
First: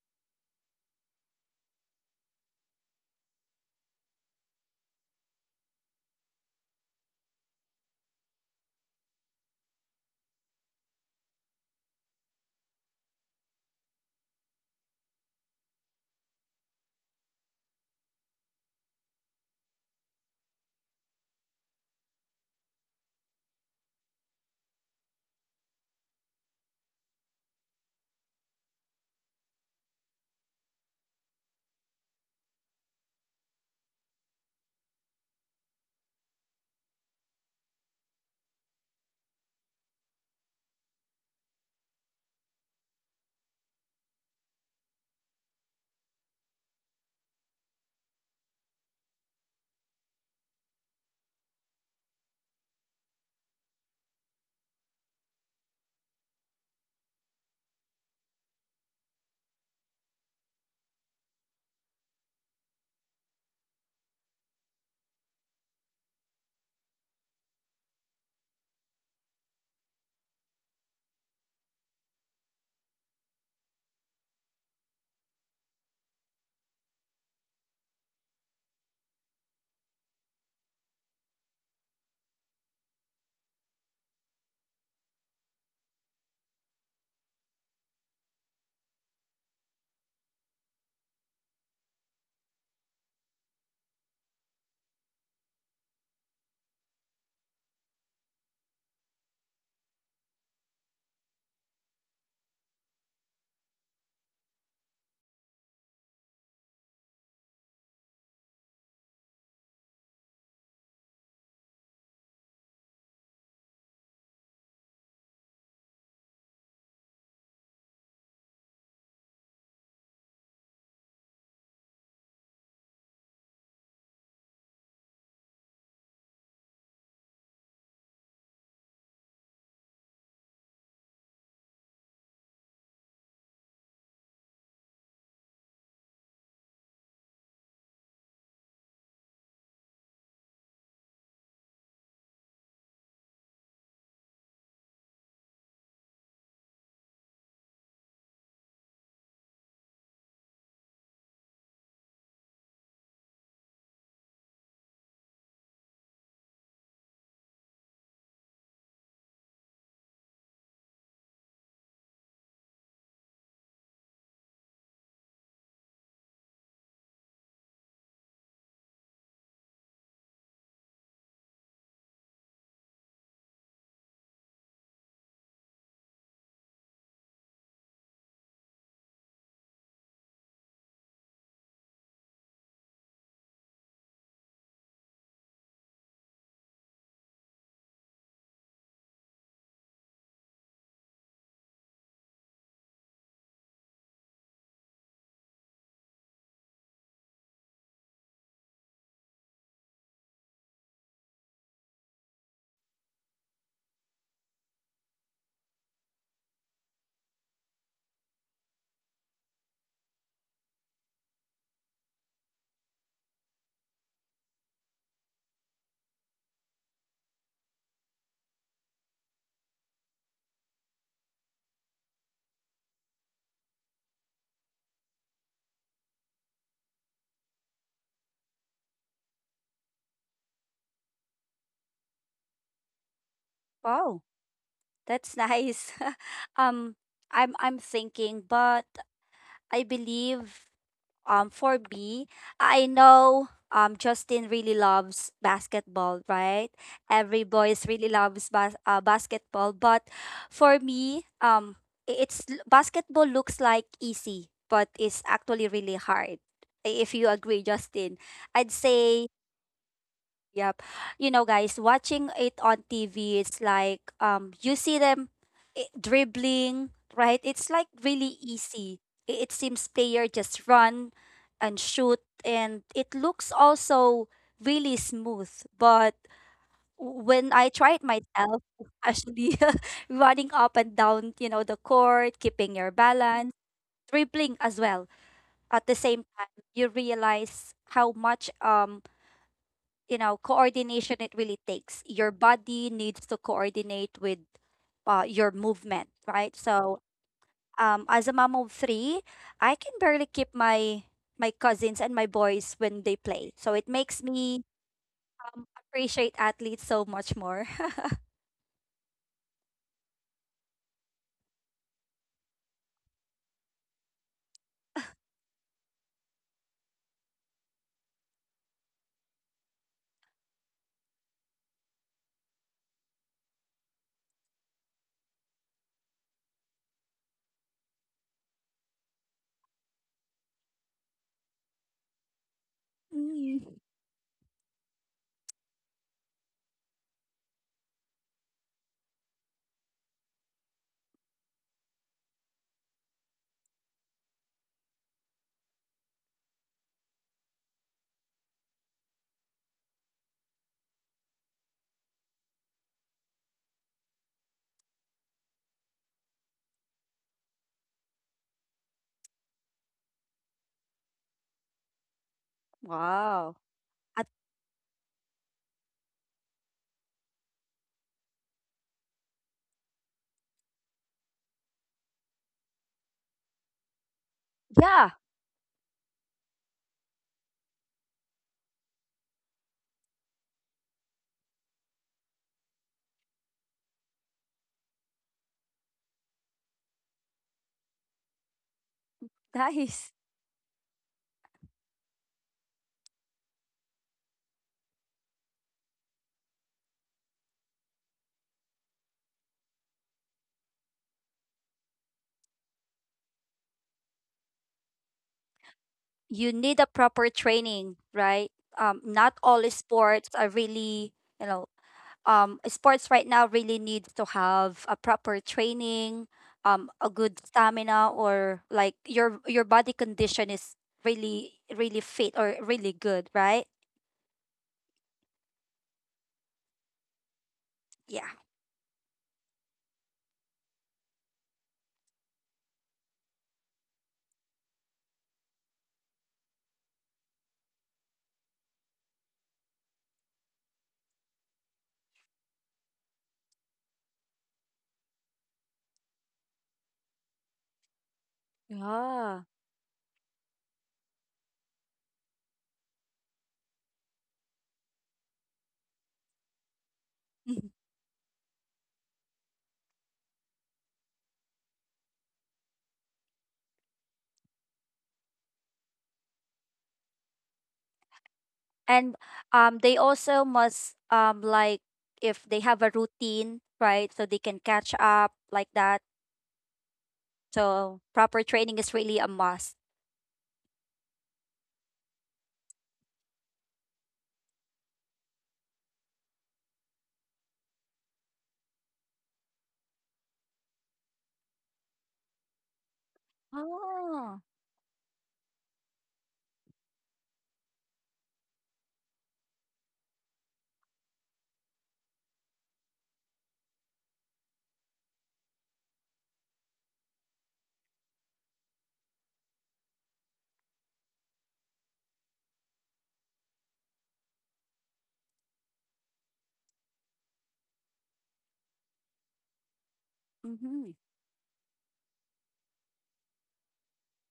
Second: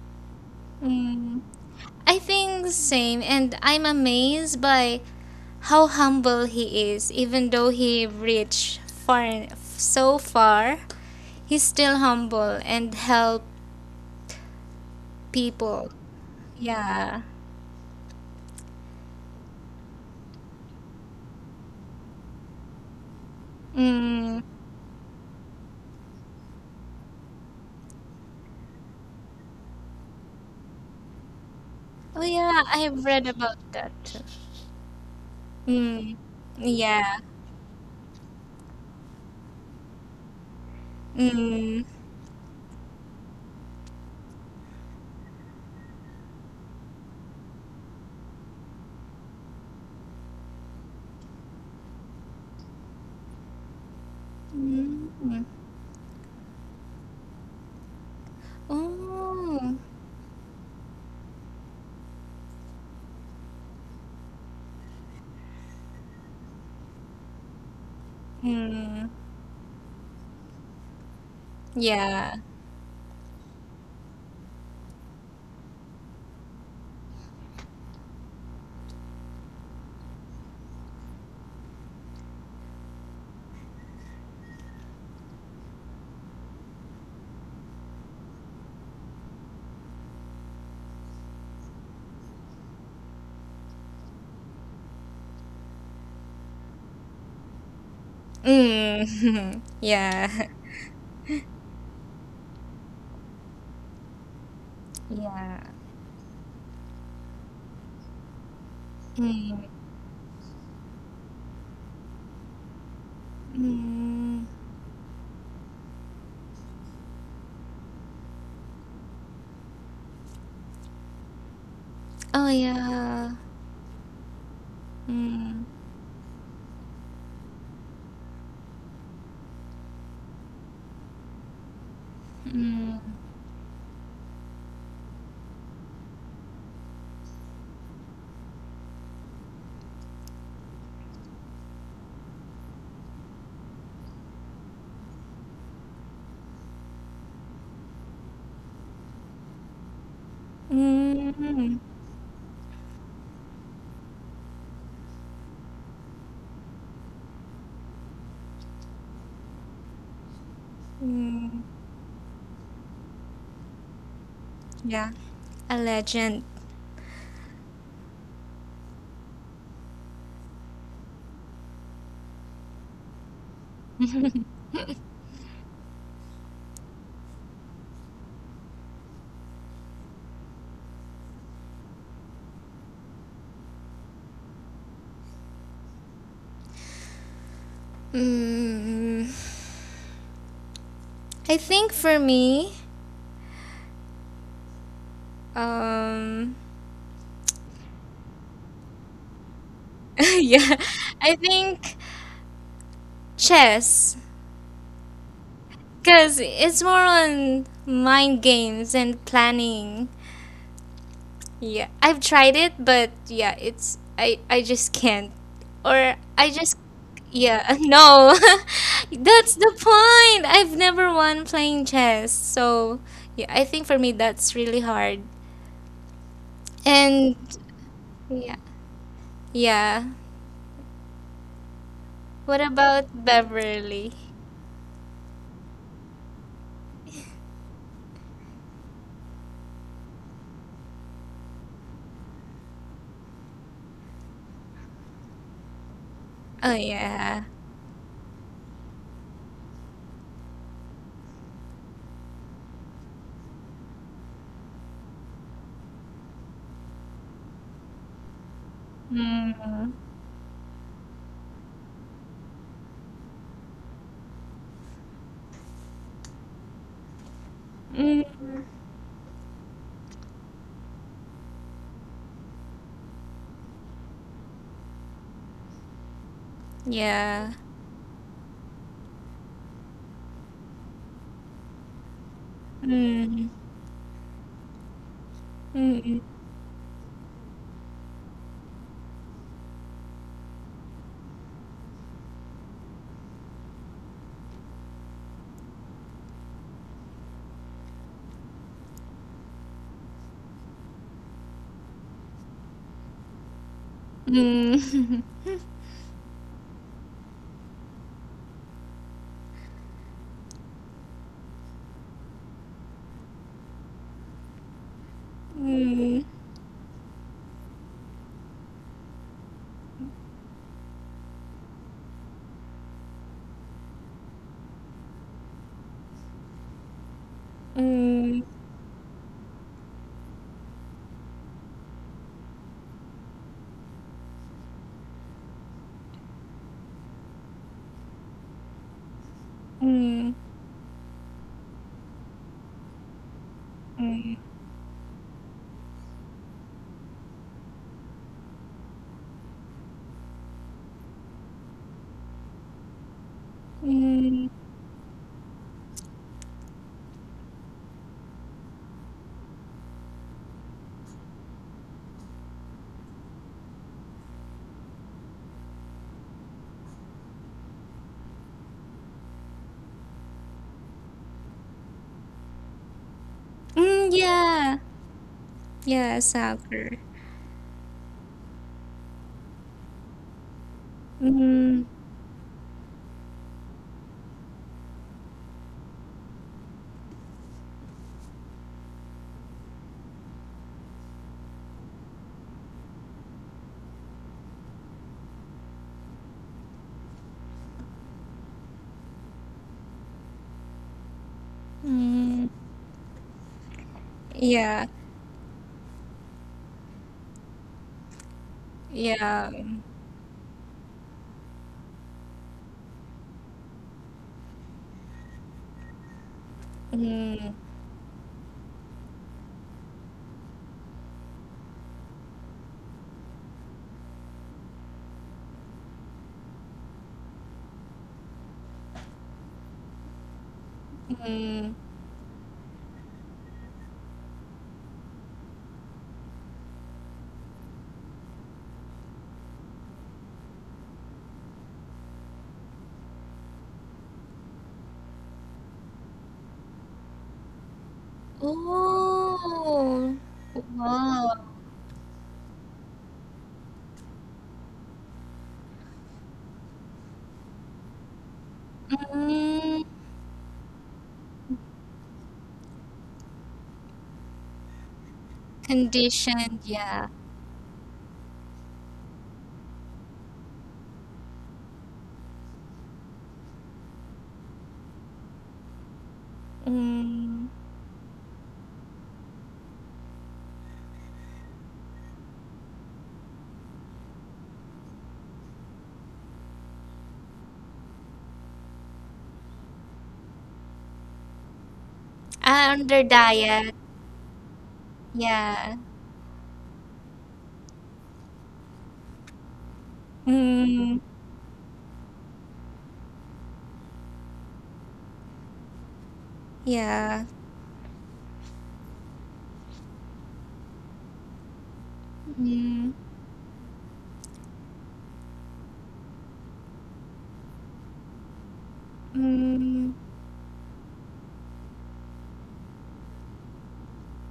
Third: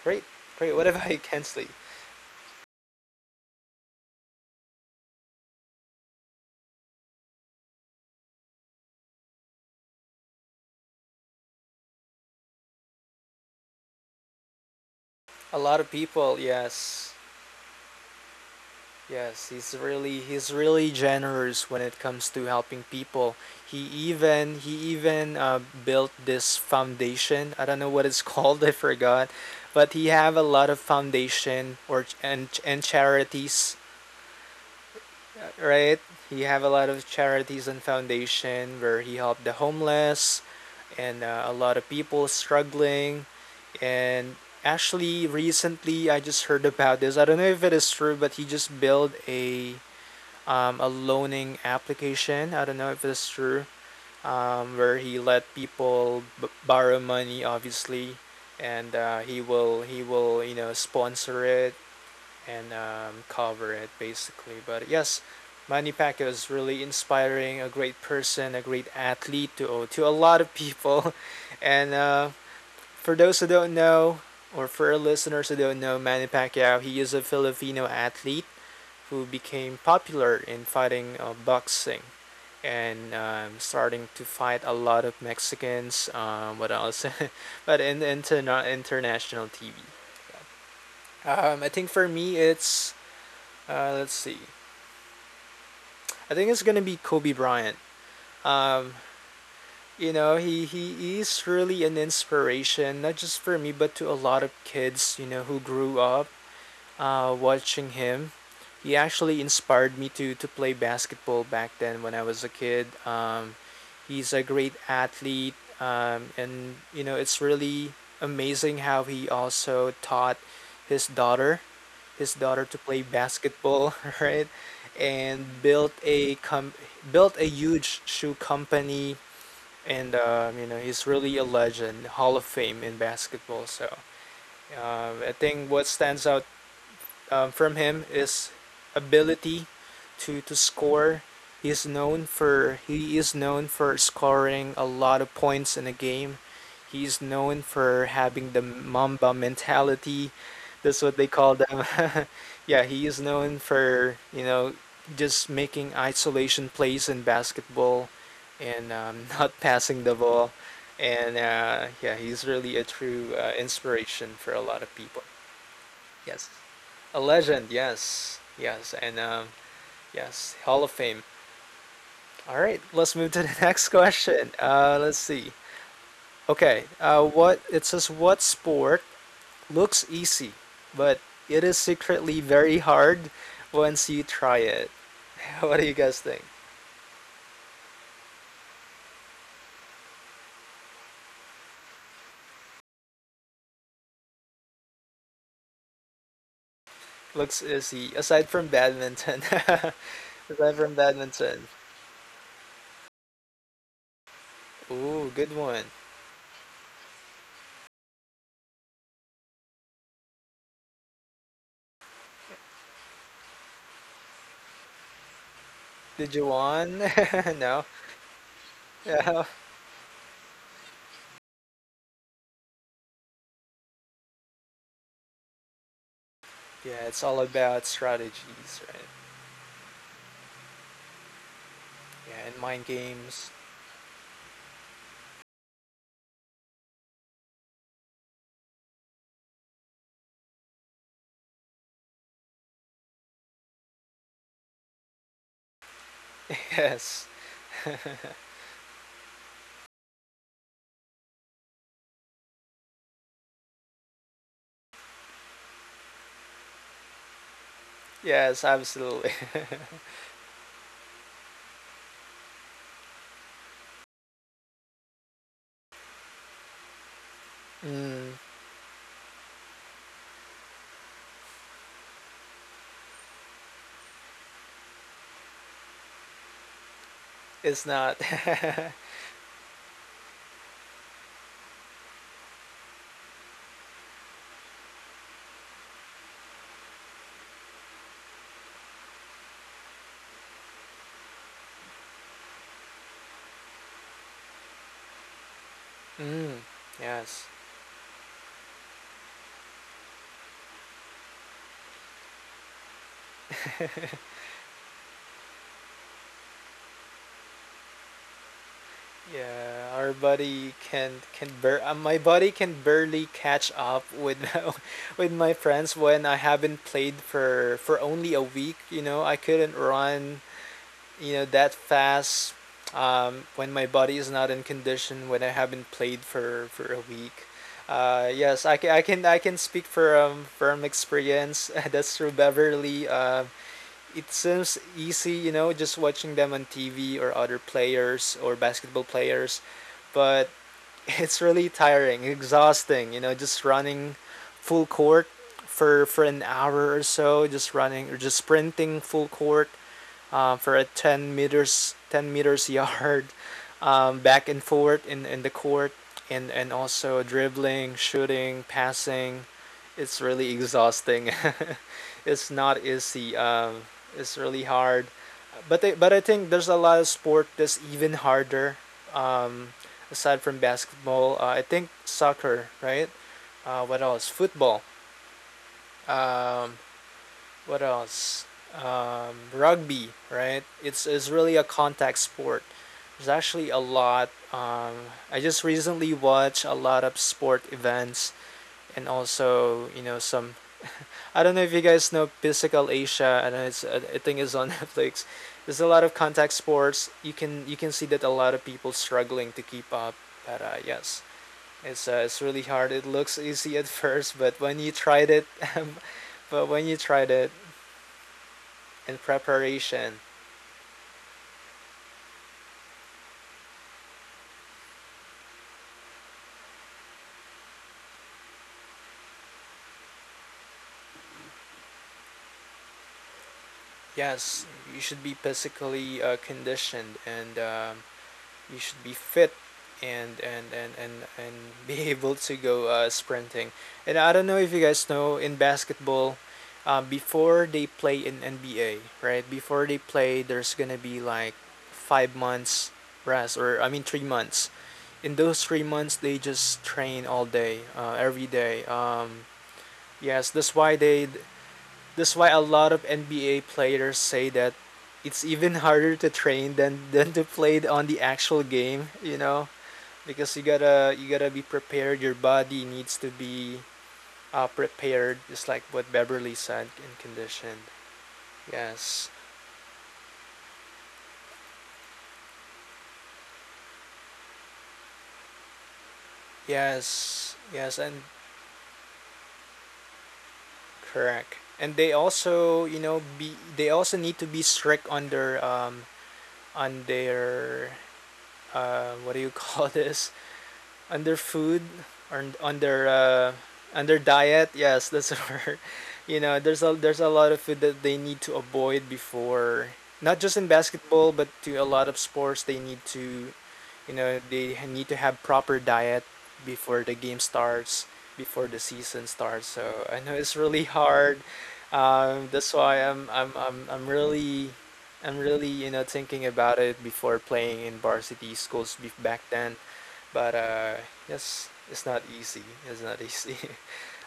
S1: great, great. What about you,
S3: mm.
S1: Kensley?
S3: I think the same, and I'm amazed by how humble he is. Even though he reached far, so far, he's still humble and help
S1: A lot of
S3: people.
S1: people, yes.
S3: Yeah.
S1: Yes, he's really generous when it comes to helping people. He
S3: Mm.
S1: even he even built this foundation. I don't know what it's called. I forgot, but he have a lot of foundation or
S3: Oh yeah,
S1: and
S3: I've read about
S1: charities,
S3: that.
S1: right?
S3: Mm.
S1: He have a lot of
S3: Yeah.
S1: charities and foundation where he helped the homeless, and a lot
S3: Mm.
S1: of people struggling, and actually recently I just heard about this. I don't know if it is true, but he just built a loaning application. I don't know if it's true, where
S3: Mm.
S1: he
S3: Mm.
S1: let people borrow money, obviously, and he
S3: Oh.
S1: will he will you know sponsor it and cover it basically. But yes, Manny Pacquiao is really inspiring, a great person, a great
S3: Mm.
S1: athlete to a lot of people, and
S3: Yeah.
S1: for those who don't know. Or for our listeners who don't know Manny Pacquiao, he is a Filipino athlete who became popular in fighting boxing and starting to fight a lot of Mexicans. What else? but in international TV. I think for me, it's let's see. I think it's gonna be Kobe Bryant. Um,
S3: Mm.
S1: you know,
S3: Yeah.
S1: he is really an inspiration, not just for me, but to a lot of kids. You know, who
S3: Yeah.
S1: grew up watching him. He actually
S3: Mm.
S1: inspired me to play basketball back then when I was a kid. He's a
S3: Mm.
S1: great athlete, and you know it's really amazing how he also taught his daughter, his
S3: Oh,
S1: daughter to play
S3: yeah.
S1: basketball, right? And
S3: Mm.
S1: built a built a huge shoe company, and you know he's really a legend, Hall of Fame in
S3: Mm.
S1: basketball. So I think what stands out from him is ability to score. He is known for he is known for scoring a lot of points in a game. He is known for having the Mamba mentality. That's what they call
S3: Mm.
S1: them. yeah, he is known for you know just making isolation plays in basketball and not passing the ball. And
S3: Mm.
S1: yeah, he's really a true inspiration for a lot of
S3: Yeah.
S1: people.
S3: A legend.
S1: Yes, a legend. Yes, yes, and yes, Hall of Fame. All right, let's move to the next question. Let's see. Okay, what it says? What sport looks easy, but it is secretly very hard once you try it? What do you guys think?
S3: Mm, I think for me, um,
S1: Looks easy aside from badminton.
S3: yeah,
S1: Aside from
S3: I
S1: badminton.
S3: think chess.
S1: Ooh, good one.
S3: Because it's more on mind games and planning. Yeah, I've tried it, but yeah, it's I just can't, or
S1: Did you
S3: I just
S1: won?
S3: yeah,
S1: No.
S3: no.
S1: Yeah,
S3: That's the point. I've never won playing chess, so yeah, I think for me that's really hard.
S1: yeah. It's all
S3: And
S1: about
S3: yeah,
S1: strategies, right?
S3: yeah.
S1: Yeah, and
S3: What
S1: mind
S3: about
S1: games.
S2: Wow,
S3: Beverly?
S2: that's nice. um, I'm thinking, but I believe for me, I know Justin really loves basketball, right?
S3: Oh
S1: Yes,
S2: Every
S3: yeah.
S2: boys really loves basketball, but for me, it's basketball looks like easy, but it's actually really hard. I- If you agree, Justin,
S1: yes,
S2: I'd say
S1: absolutely.
S3: Mm.
S2: yep. You know, guys, watching it on TV, it's like you see them dribbling, right? It's like
S1: mm,
S2: really
S3: Mm.
S2: easy. It seems player just run and shoot and it looks also really smooth, but when I
S3: Yeah.
S1: it's
S2: tried
S1: not.
S2: myself,
S1: mm,
S2: actually running up and down, you know, the court, keeping your balance,
S3: Mm.
S2: dribbling as well. At the same
S3: Mm.
S2: time, you realize how much you know coordination it really takes. Your body needs to coordinate with your movement, right? So
S1: yes,
S2: as a mom of three, I can barely keep my cousins and my boys when they play, so it makes me
S3: Mm.
S2: appreciate athletes so much more.
S1: yeah. Our body can bur. My body can barely catch up with with my friends
S3: Mm,
S1: when I haven't played for only a week. You know, I couldn't run you know that fast when my body is not in condition when I haven't played for a week.
S3: mm,
S1: Yes, I can I can speak from experience. That's through Beverly.
S2: Mm.
S1: It seems easy, you know, just watching them on TV or other players or basketball players,
S3: mm,
S1: but it's really tiring, exhausting. You know, just running
S3: mm,
S1: full court for an hour or so, just running or just sprinting full court for a 10 meters 10 meters yard
S3: mm,
S1: back and forth in the court, and also dribbling, shooting, passing. It's really exhausting. it's not easy.
S2: Wow. At,
S1: It's really hard. But I think there's a lot of sport that's even harder. Um, aside from basketball, I think soccer, right? What
S3: mm,
S1: else?
S3: yeah,
S1: Football.
S2: yeah,
S3: yeah,
S1: Um,
S3: soccer.
S1: what else? Rugby, right? It's really a
S3: Mm,
S1: contact sport. There's actually a lot. I just recently watched a lot of sport events and also, you
S2: nice.
S1: know, some. I don't know if you guys know Physical Asia. I don't know it's I think it's on Netflix. There's a lot of contact sports. You can see that a lot of people struggling to keep up. But yes, it's
S3: mm,
S1: really hard. It looks easy at first, but when
S3: yeah,
S1: you tried it,
S2: You
S1: but
S2: need a
S1: when you
S2: proper
S1: tried it
S2: training, right?
S1: in
S2: Not
S3: yeah.
S2: all
S1: preparation,
S2: sports are really you know Sports right now really needs to have a proper training, a good
S3: Mm,
S2: stamina, or like your body condition is really really fit or really good, right?
S1: yes, you should be physically conditioned and
S2: Yeah.
S1: you should be fit and
S3: mm.
S1: be able to go sprinting. And I don't know if you guys know in basketball, before they play in NBA, right? Before they play, there's gonna be like 5 months rest, or I mean 3 months. In those 3 months, they just train all day, every day.
S2: Yeah.
S3: Oh,
S1: Yes, that's why they
S3: wow.
S1: that's why a lot of NBA players say that it's even harder to train than to play on the actual game, you know,
S3: Mm,
S1: because you gotta be prepared. Your body needs to be prepared, just like what
S3: conditioned,
S1: Beverly said
S3: yeah.
S1: in condition.
S2: And
S1: Yes,
S2: they also must like if they have a routine, right? So they can catch up like that.
S3: Mm,
S1: yes,
S2: So
S1: yes, and
S2: proper training is really a must.
S1: correct. And they also, you know, be they also need to be strict on their what do you call this on their food or
S3: ah, under diet,
S1: on their
S2: Oh.
S1: diet. Yes, that's the
S3: yeah.
S1: you know, there's a lot of food that they need to avoid before, not just in
S3: Mm,
S1: basketball, but to a lot of sports. They need to, you know, they need to have proper diet before the
S3: yeah.
S1: game starts, before the season starts. So I know it's really hard. That's
S3: Mm,
S1: why I'm really you know thinking about it before playing in varsity schools back then,
S3: mm.
S1: but
S2: Mm-hmm.
S1: yes, it's not easy. It's not easy.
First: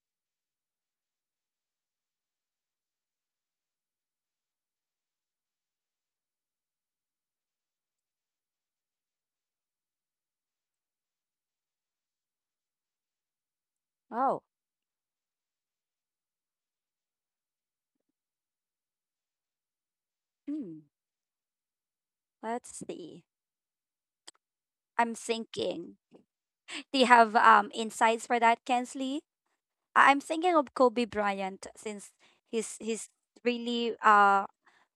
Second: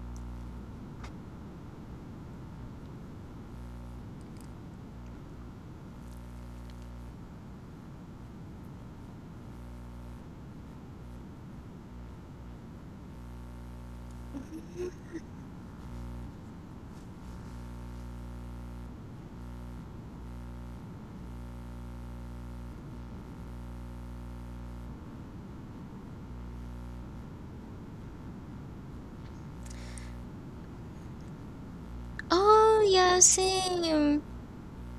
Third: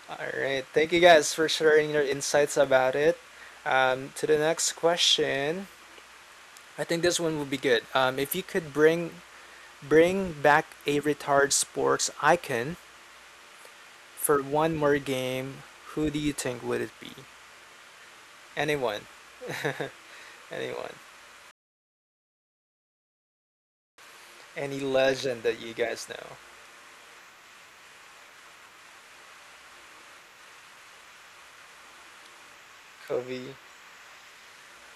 S1: All right. Thank you guys for sharing your insights about it. To the next question, I think this one would be good. If you could bring back a retired sports icon
S2: Oh.
S1: for one more game, who do you think would it be? Anyone?
S2: Hmm.
S1: Anyone?
S2: Let's see.
S1: Any
S2: I'm
S1: legend that you
S2: thinking.
S1: guys know?
S2: Do you have insights for that, Kensley? I- I'm thinking of Kobe Bryant since
S3: Oh,
S2: he's
S3: yeah,
S1: Kobe.
S2: really
S3: same.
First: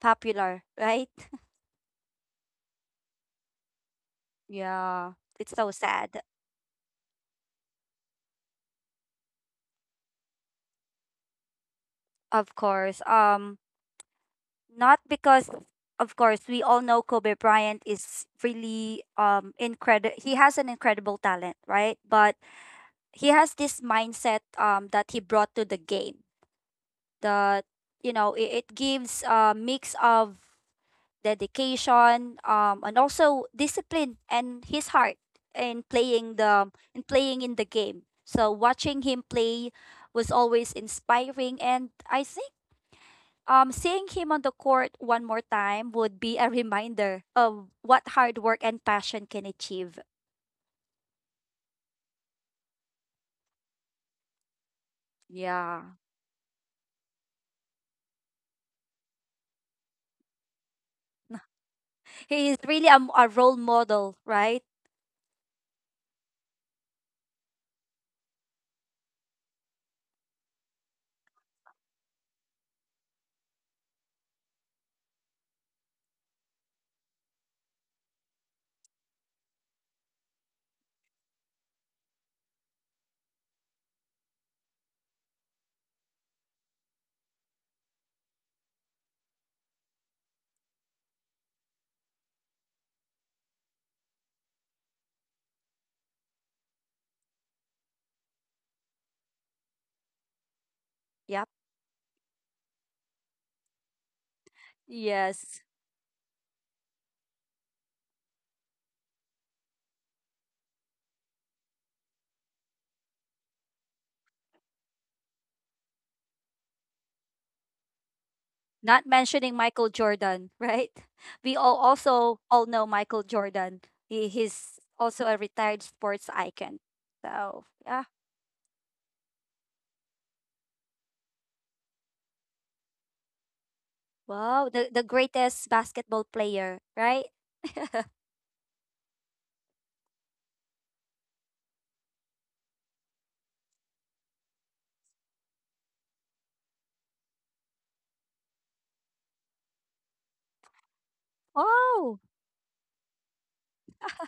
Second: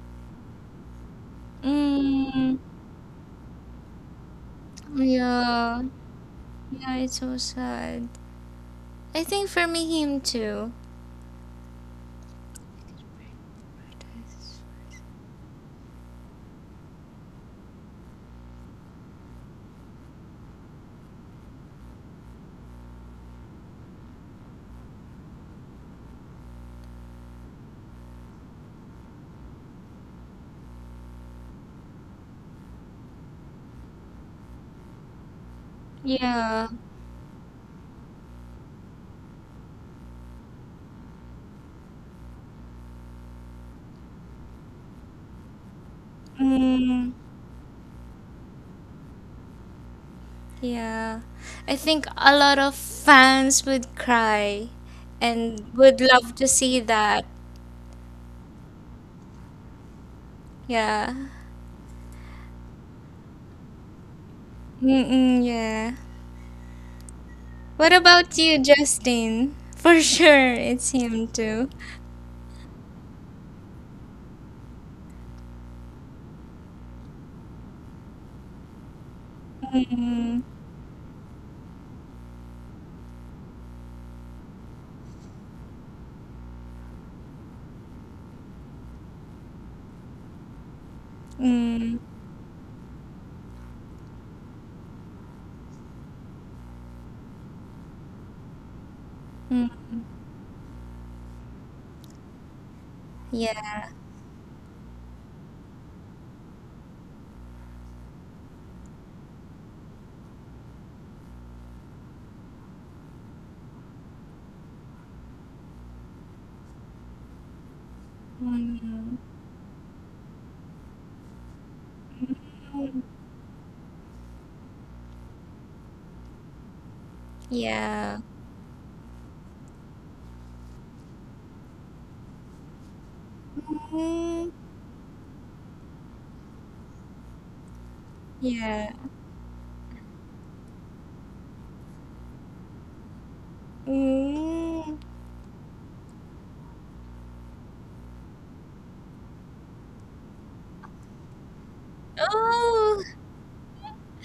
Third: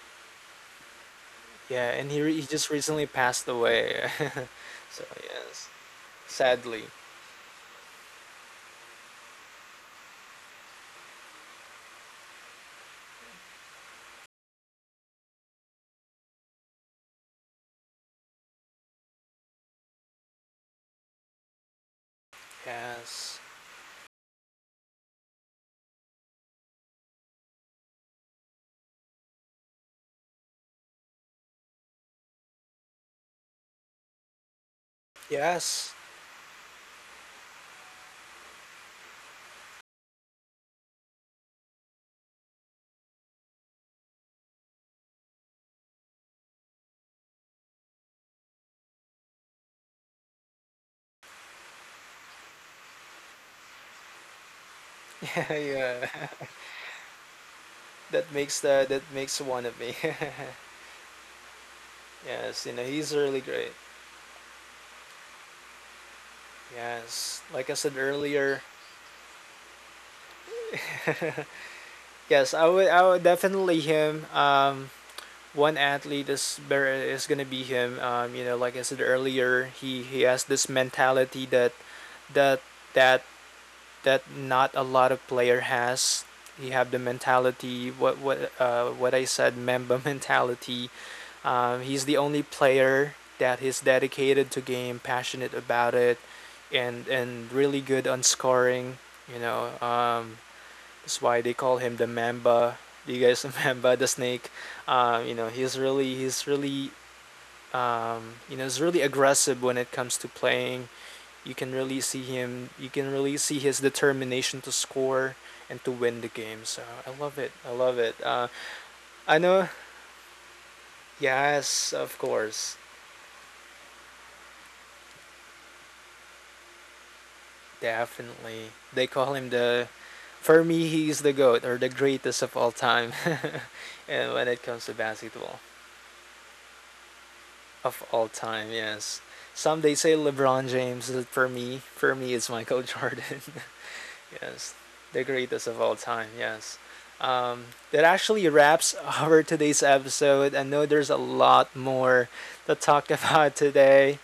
S2: popular, right?
S1: Yeah, and he
S3: Mm.
S1: just recently passed away. so
S2: Yeah, it's
S1: yes,
S2: so
S3: Yeah.
S2: sad.
S1: sadly.
S3: Yeah, it's so sad. I think for me, him too.
S2: Of course. Not because of course we all know Kobe Bryant is really incredible. He has an incredible talent, right? But he
S1: Yes.
S2: has this mindset that he brought to the game, that you know it gives a mix of dedication, and also discipline and his heart in
S1: Yes.
S2: playing the
S3: Yeah.
S2: in playing in the game. So watching him play was always inspiring, and I think seeing him on the court one more time would be a
S3: Mm,
S2: reminder of what hard work and passion can achieve.
S3: yeah. I think a lot of fans would cry and
S2: Yeah,
S3: would
S1: Yeah.
S3: love to see that.
S1: That makes the that makes one of me.
S3: Yeah.
S2: he is
S1: Yes, you
S2: really
S1: know, he's
S2: a
S1: really
S2: role
S1: great.
S2: model, right?
S3: Mm-mm, yeah.
S1: Yes. Like I
S3: What
S1: said
S3: about you,
S1: earlier,
S3: Justin? For sure, it's him too.
S1: yes, I would definitely him. Um, one athlete is very is gonna be him. You know, like I said earlier, he
S3: Mm,
S1: has this mentality that that that not a lot of player has. He have the mentality, what what I said, member mentality.
S3: mm,
S1: He's the only player that is dedicated to game, passionate about it, and really good on scoring. You know,
S3: mm,
S1: that's why
S2: Yep.
S1: they call him the Mamba. Do you guys
S3: yeah.
S1: remember the snake? You know,
S2: Yes.
S1: he's really you know he's really aggressive when it comes to playing. You can really see him, you can really see his determination to score and to win the game, so I love it, I love it. Uh,
S2: Not
S3: Mm,
S1: I
S2: mentioning
S1: know,
S2: Michael Jordan, right? We all
S1: yes, of
S2: also all
S1: course,
S2: know
S3: mm,
S2: Michael Jordan. He's also a retired sports icon. So yeah,
S3: yeah.
S1: definitely they call him the for me he's the goat or the greatest of all time and when
S3: Mm,
S1: it
S2: wow,
S1: comes to
S2: the
S1: basketball
S2: greatest basketball player, right?
S1: of all time
S3: yeah.
S1: yes some they say LeBron James, for me it's Michael Jordan. Yes,
S3: Mm.
S1: the greatest of all time. Yes. Um, that actually wraps our today's episode. I know there's a lot
S2: Oh,
S1: more to
S3: Oh,
S1: talk about today.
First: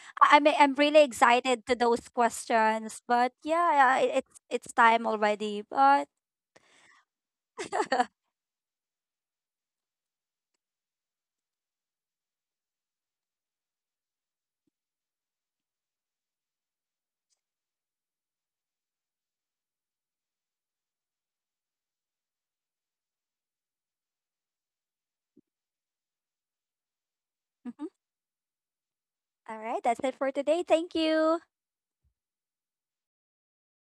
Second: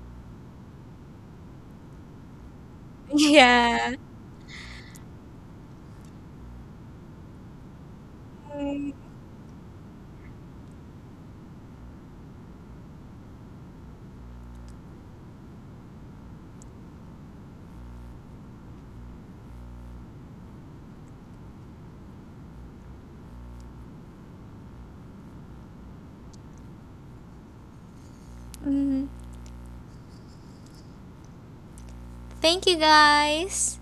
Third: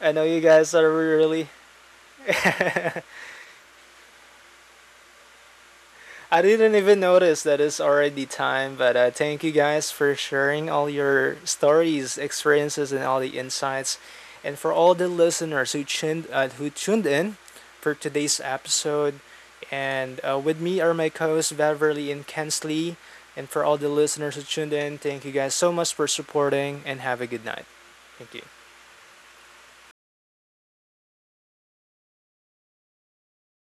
S1: I know you
S2: I mean,
S1: guys
S2: I'm
S1: are
S2: really
S1: really
S2: excited to those questions, but
S3: yeah.
S2: yeah, yeah, it's time already. But
S1: I didn't even notice that it's already time,
S3: Mm.
S1: but thank you guys for sharing all your stories, experiences, and all the insights. And for all the listeners who who tuned in for today's episode. And with me are my co hosts, Beverly and Kensley. And for all the listeners who tuned in, thank you guys so much for supporting and have a good night.
S2: Mhm.
S1: Thank you.
S3: Mm.
S2: All right, that's it for today. Thank you.
S3: Thank you, guys.